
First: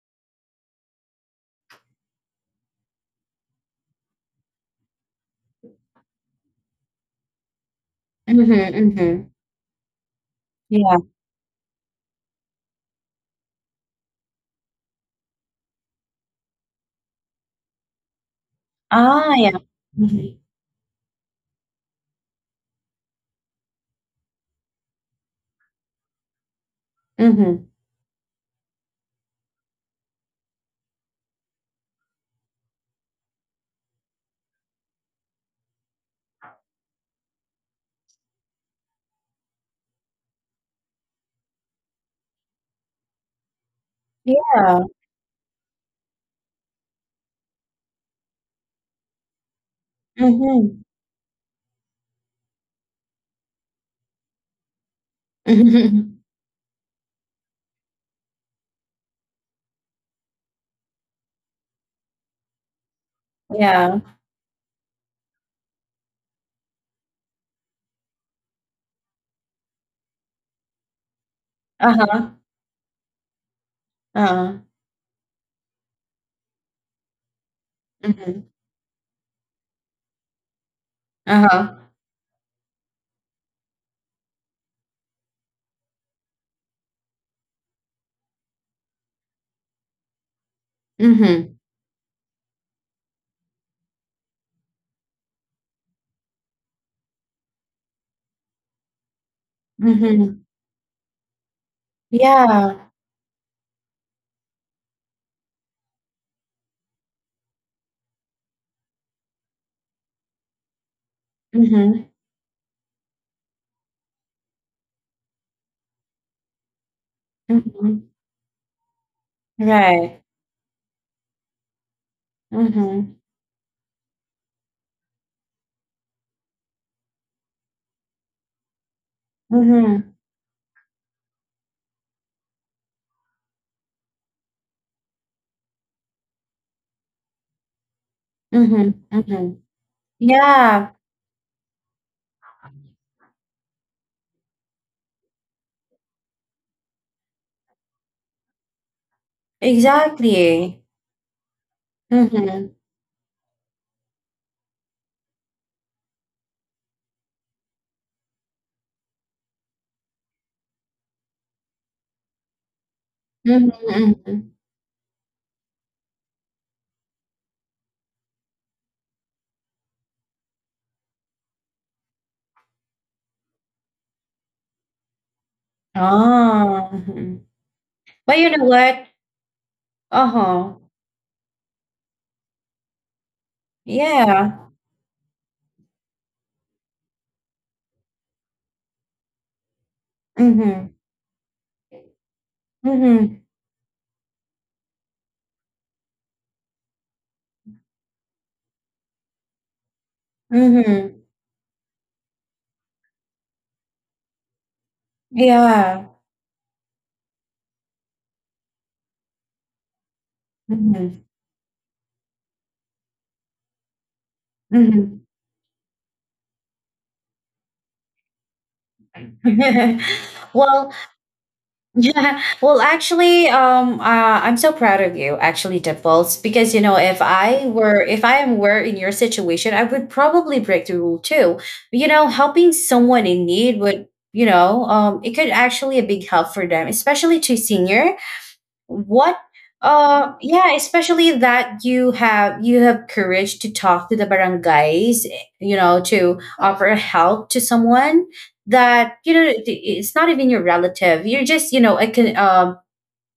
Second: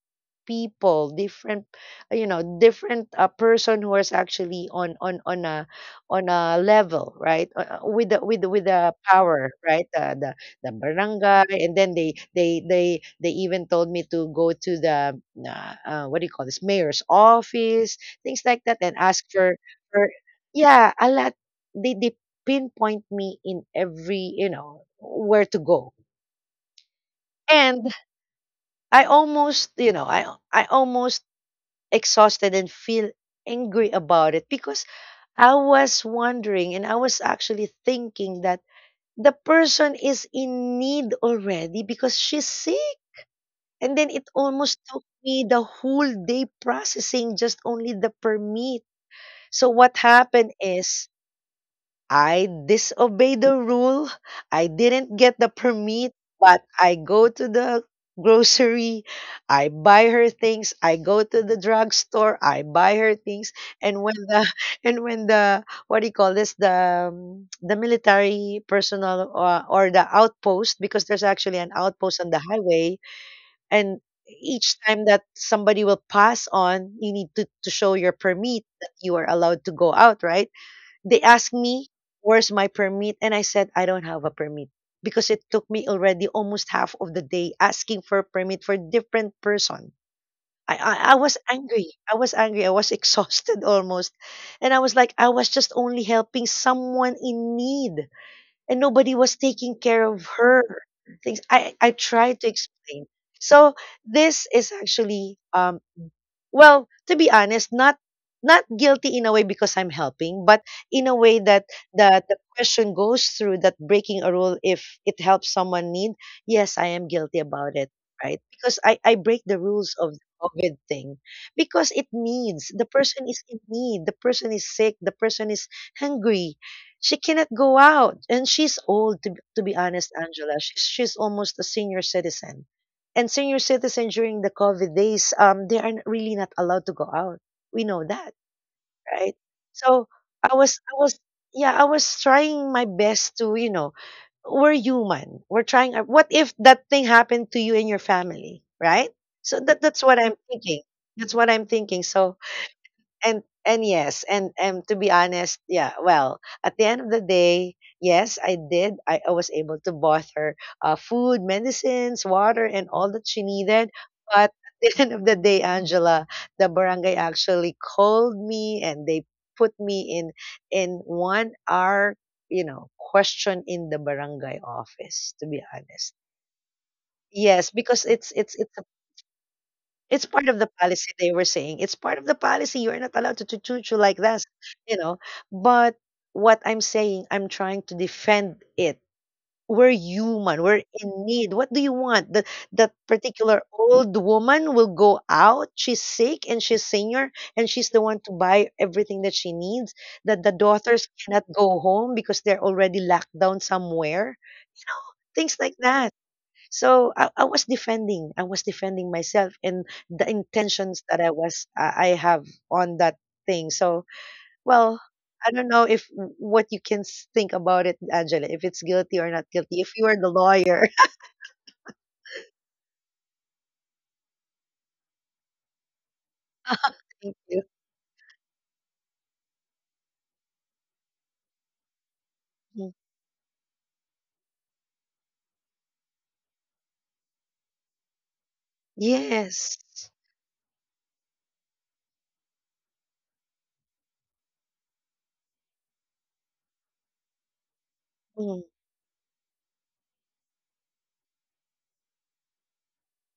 Speaker 2: people different you know different a person who is actually on a level, right. With the
Speaker 1: Mhm, mhm.
Speaker 2: power right, the
Speaker 1: Yeah.
Speaker 2: barangay, and then they even told me to go to the what do you call this, mayor's office, things like that, and ask
Speaker 1: Ah, yeah.
Speaker 2: for for
Speaker 1: Mhm.
Speaker 2: yeah, a lot. They pinpoint me in every where to go,
Speaker 1: Mhm.
Speaker 2: and I almost, you know, I almost exhausted and feel angry about it, because I was wondering, and I was actually thinking that the person is in need already because she's sick. And then it
Speaker 1: Yeah.
Speaker 2: almost took me the whole day processing just only the permit. So what happened
Speaker 1: Mhm.
Speaker 2: is I disobeyed the rule. I didn't get the
Speaker 1: Mhm.
Speaker 2: permit, but I go to the grocery, I buy her things, I go to the drugstore, I buy her things,
Speaker 1: Yeah.
Speaker 2: and when the and when the what do you call this, the military personnel, or the outpost, because there's actually an outpost
Speaker 1: Uh-huh.
Speaker 2: on the highway, and
Speaker 1: Uh-huh.
Speaker 2: each time that somebody will pass on, you need to show your
Speaker 1: Mhm.
Speaker 2: permit that you are allowed to go out, right. They asked
Speaker 1: Uh-huh.
Speaker 2: me, where's my permit? And I said, I don't have a permit, because it took me already almost half of the day asking for permit for different person. I was
Speaker 1: Mhm.
Speaker 2: angry. I was angry. I was exhausted almost. And I was like, I was just only helping someone in need, and nobody was taking care of
Speaker 1: Mhm.
Speaker 2: her. Things I tried to
Speaker 1: Yeah.
Speaker 2: explain. So this is actually well, to be honest, not guilty in a way, because I'm helping, but in a way that
Speaker 1: Mhm.
Speaker 2: the question goes through that, breaking a rule if it helps someone need, yes, I am guilty about it,
Speaker 1: Mhm.
Speaker 2: right? Because I break the rules of
Speaker 1: Right.
Speaker 2: the COVID thing, because it needs, the
Speaker 1: Mhm.
Speaker 2: person is in need, the person is sick, the person is hungry. She cannot go out, and she's old, to be honest,
Speaker 1: Mhm.
Speaker 2: Angela. She's almost a senior citizen, and senior citizens during the COVID days, they are really not allowed to go out. We know that,
Speaker 1: Mhm.
Speaker 2: right?
Speaker 1: Mhm.
Speaker 2: So I was,
Speaker 1: Yeah.
Speaker 2: I was, yeah, I was trying my best to, you know, we're human. We're trying. What if that thing happened to you and your family, right? So that's what I'm
Speaker 1: Exactly.
Speaker 2: thinking. That's what I'm thinking. So
Speaker 1: Mhm.
Speaker 2: and yes, and to be honest, yeah, well, at the end of the day, yes, I did. I was able to bought her food, medicines, water, and all that she
Speaker 1: Mhm.
Speaker 2: needed,
Speaker 1: Mhm.
Speaker 2: but at the end of the day, Angela, the barangay actually called me, and they put me in 1 hour, question in the barangay office, to be honest.
Speaker 1: Ah. Mhm.
Speaker 2: Yes, because it's
Speaker 1: But you
Speaker 2: it's
Speaker 1: know
Speaker 2: it's
Speaker 1: what?
Speaker 2: it's part of the
Speaker 1: Uh-huh.
Speaker 2: policy, they were saying. It's part of the policy. You're not allowed to choo you like this,
Speaker 1: Yeah.
Speaker 2: you know. But what I'm saying, I'm trying to defend it. We're human. We're
Speaker 1: Mhm.
Speaker 2: in need. What do you want? That that
Speaker 1: Mhm.
Speaker 2: particular old woman will go out. She's sick and she's senior, and she's the one to buy everything that she needs. That the daughters
Speaker 1: Mhm.
Speaker 2: cannot go home because they're already locked down somewhere. Things like
Speaker 1: Yeah.
Speaker 2: that. So I was defending myself, and the intentions that
Speaker 1: Mhm.
Speaker 2: I was I have on that thing. So well,
Speaker 1: Mhm.
Speaker 2: I don't know if what you can think about it, Angela, if it's guilty or not guilty. If you are the
Speaker 1: Well,
Speaker 2: lawyer,
Speaker 1: yeah. Well, actually, I'm so proud of you, actually, Dimples, because, you know,
Speaker 2: thank you.
Speaker 1: if I were in your situation, I would probably break the rule too. You know, helping
Speaker 2: Mm.
Speaker 1: someone in need would, you know, it could actually a big help for them, especially to seniors. What,
Speaker 2: Yes.
Speaker 1: yeah, especially that you have courage to talk to the barangays, you know, to offer help to someone
Speaker 2: Mm.
Speaker 1: that, you know, it's not even your relative. You're just, you know, a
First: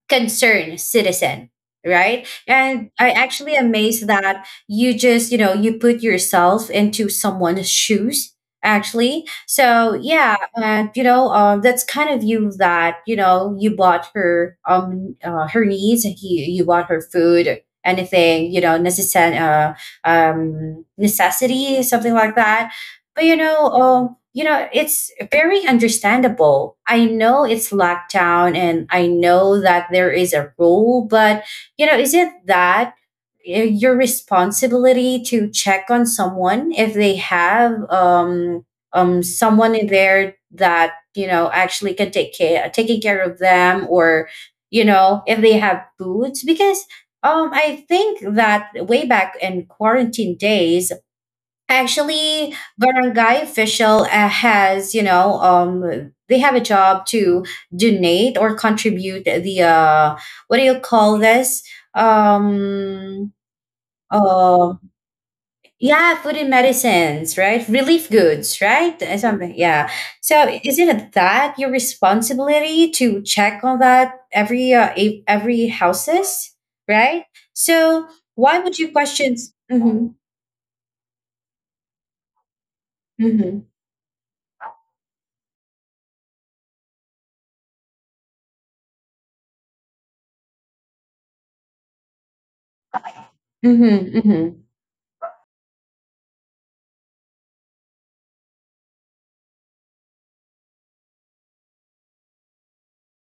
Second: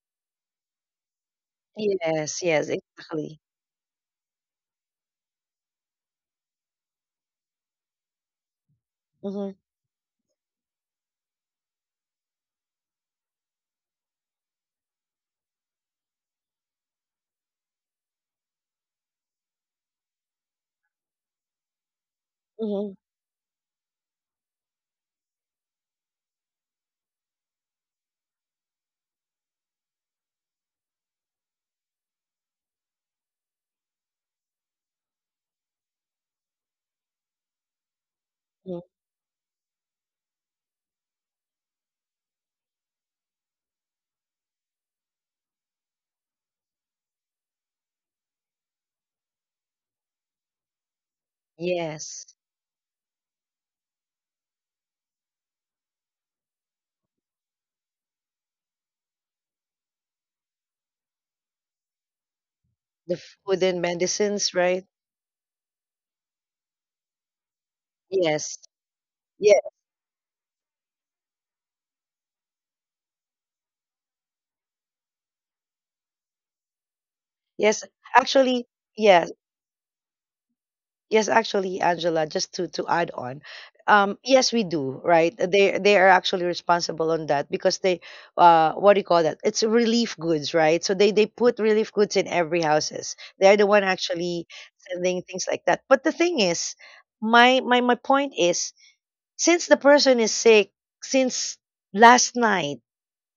Speaker 1: concerned citizen, right?
Speaker 2: Yes. Yes.
Speaker 1: And I
Speaker 2: Exactly.
Speaker 1: actually amazed that you just, you know, you put yourself into someone's shoes, actually.
Speaker 2: Hmm,
Speaker 1: So yeah, and, you know, that's kind of you, that, you know, you bought her, her needs, and you bought her food, anything, you know, necessary, necessity, something like that.
Speaker 2: hmm,
Speaker 1: But, you know, it's very understandable. I know it's lockdown, and I know that there is a rule, but, you know, is it that your responsibility to check on someone if they have,
Speaker 2: hmm.
Speaker 1: someone in there that, you know, actually can take care taking care of them, or, you know, if they have foods, because. I think that way back in quarantine days,
Speaker 2: Yes.
Speaker 1: actually, barangay official, has, you know, they have a job to donate or contribute the what do you call this?
Speaker 2: The
Speaker 1: Um,
Speaker 2: food and medicines,
Speaker 1: uh,
Speaker 2: right?
Speaker 1: yeah, food and medicines, right? Relief goods,
Speaker 2: Yes.
Speaker 1: right? Something,
Speaker 2: Yeah.
Speaker 1: yeah. So, isn't it that your responsibility to check on that every every houses, right?
Speaker 2: Yes.
Speaker 1: So, why
Speaker 2: Actually,
Speaker 1: would you
Speaker 2: yes.
Speaker 1: question? Hmm.
Speaker 2: Yes, actually, Angela, just to add on,
Speaker 1: Hmm.
Speaker 2: yes, we do, right? They are actually responsible on that, because they, what do you call that? It's relief goods, right? So they put relief goods in every houses. They are the
Speaker 1: Hmm.
Speaker 2: one actually
Speaker 1: Hmm.
Speaker 2: sending things like that. But the thing is, my point is, since the person is sick, since last night,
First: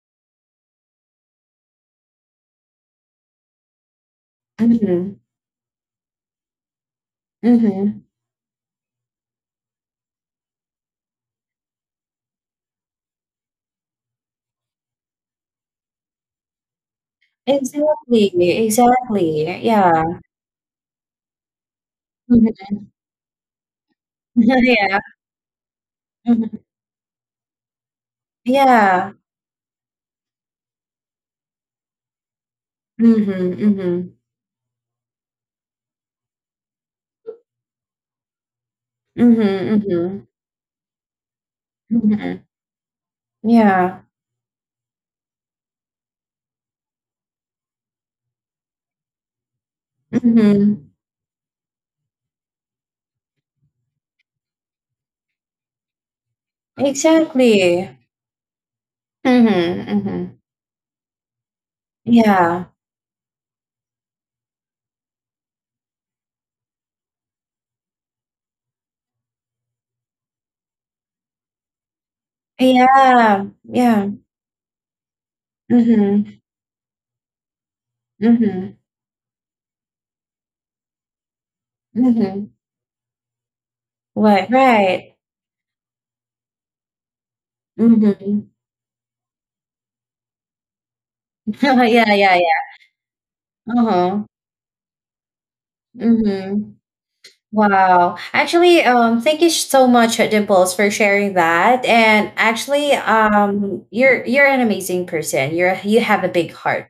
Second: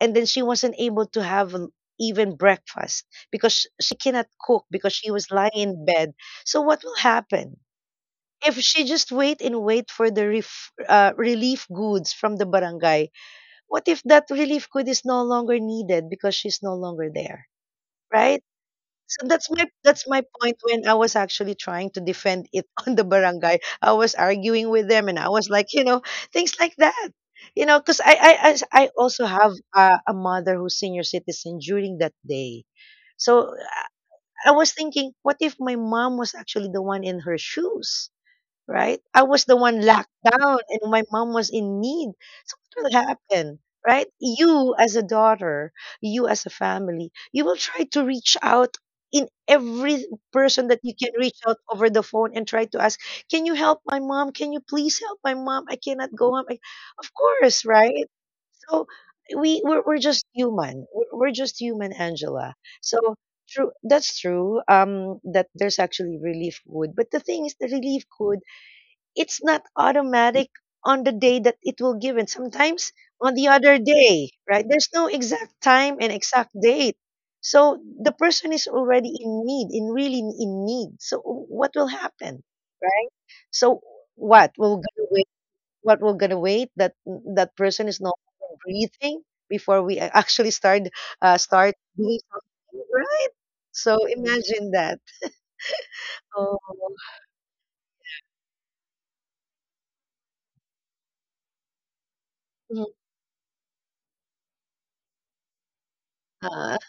Speaker 2: and then she wasn't able to have even breakfast, because she cannot cook, because
Speaker 1: Hmm.
Speaker 2: she was lying in bed. So what will happen?
Speaker 1: Mhm.
Speaker 2: If she just wait and wait for the relief goods from the barangay, what if that relief good is no longer needed because she's no longer there, right?
Speaker 1: Exactly,
Speaker 2: So
Speaker 1: exactly,
Speaker 2: that's my that's
Speaker 1: yeah.
Speaker 2: my point, when I was actually trying to
Speaker 1: Mhm.
Speaker 2: defend it on the barangay. I was arguing with
Speaker 1: Yeah.
Speaker 2: them, and I was like,
Speaker 1: Mhm.
Speaker 2: things like that. You know, because I
Speaker 1: Yeah.
Speaker 2: also have a mother who's senior citizen during that day. So
Speaker 1: Mhm, mhm.
Speaker 2: I was thinking, what if my mom was actually the one in her shoes? Right? I
Speaker 1: Mhm,
Speaker 2: was the one locked
Speaker 1: mhm.
Speaker 2: down, and my mom was in need.
Speaker 1: Mhm.
Speaker 2: So what will happen,
Speaker 1: Yeah.
Speaker 2: right? You as a daughter, you as a family, you will try to reach out in every person that
Speaker 1: Mhm.
Speaker 2: you can reach out over the phone and try to ask, can you help my mom? Can you please help my mom? I cannot go home. Of course,
Speaker 1: Exactly.
Speaker 2: right? So we we're,
Speaker 1: Mhm,
Speaker 2: we're just
Speaker 1: mhm.
Speaker 2: human. We're just human, Angela.
Speaker 1: Yeah.
Speaker 2: So true. That's true. That there's actually relief good, but the thing is, the relief good, it's not automatic on the day that it will give, and sometimes on the
Speaker 1: Yeah,
Speaker 2: other
Speaker 1: yeah.
Speaker 2: day, right, there's no exact time and
Speaker 1: Mhm,
Speaker 2: exact date, so the person is
Speaker 1: mhm,
Speaker 2: already in really in need, so what will happen,
Speaker 1: mhm.
Speaker 2: right? So
Speaker 1: Right,
Speaker 2: what we're gonna
Speaker 1: right.
Speaker 2: wait what we're gonna wait that that person is no
Speaker 1: Mhm.
Speaker 2: longer breathing before we actually start start
Speaker 1: Yeah,
Speaker 2: doing
Speaker 1: yeah, yeah.
Speaker 2: something, right? So
Speaker 1: Uh-huh.
Speaker 2: imagine that. Oh.
Speaker 1: Mhm. Wow. Actually, thank you so much, Dimples, for sharing that. And actually,
Speaker 2: Mhm.
Speaker 1: you're an amazing person. You have a big
Speaker 2: Ah,
Speaker 1: heart,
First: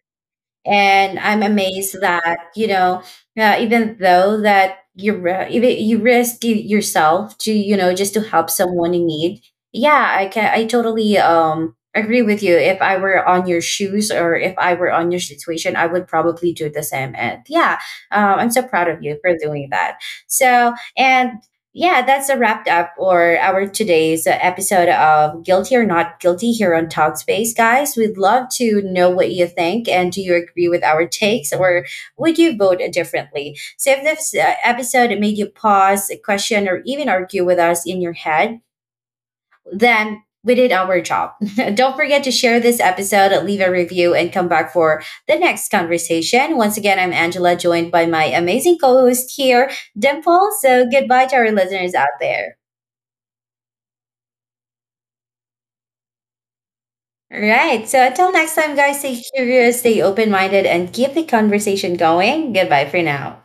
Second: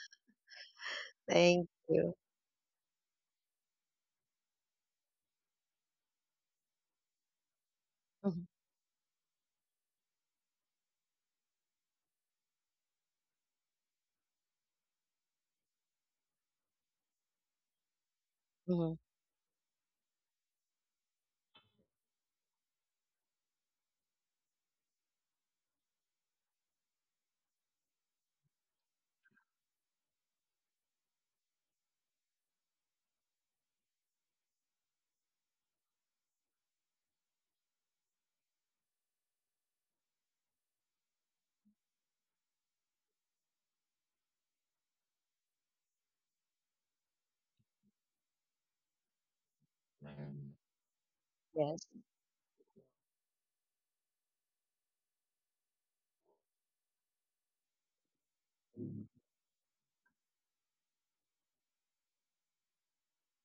Speaker 1: and I'm
Speaker 2: thank
Speaker 1: amazed
Speaker 2: you.
Speaker 1: that, you know, even though that even you risk yourself to, you know, just to help
Speaker 2: Mhm,
Speaker 1: someone in need. Yeah, I can. I totally agree with you. If I were on your shoes, or if I were on your situation, I would probably do the same. And yeah, I'm so proud
Speaker 2: mhm.
Speaker 1: of you for doing that. So and yeah, that's a wrapped up or our today's episode of Guilty or Not Guilty here on Talkspace, guys. We'd love to know what you think, and do you agree with our takes, or would you vote differently? So if this episode made you pause, question, or even argue with us in your head, then we did our job. Don't forget to share this episode, leave a review, and come back for the next conversation. Once again, I'm Angela, joined by my amazing co host here, Dimple. So goodbye to our
Speaker 2: Yes.
Speaker 1: listeners out there. All right. So until next time, guys, stay curious, stay open minded, and keep the conversation going. Goodbye for now.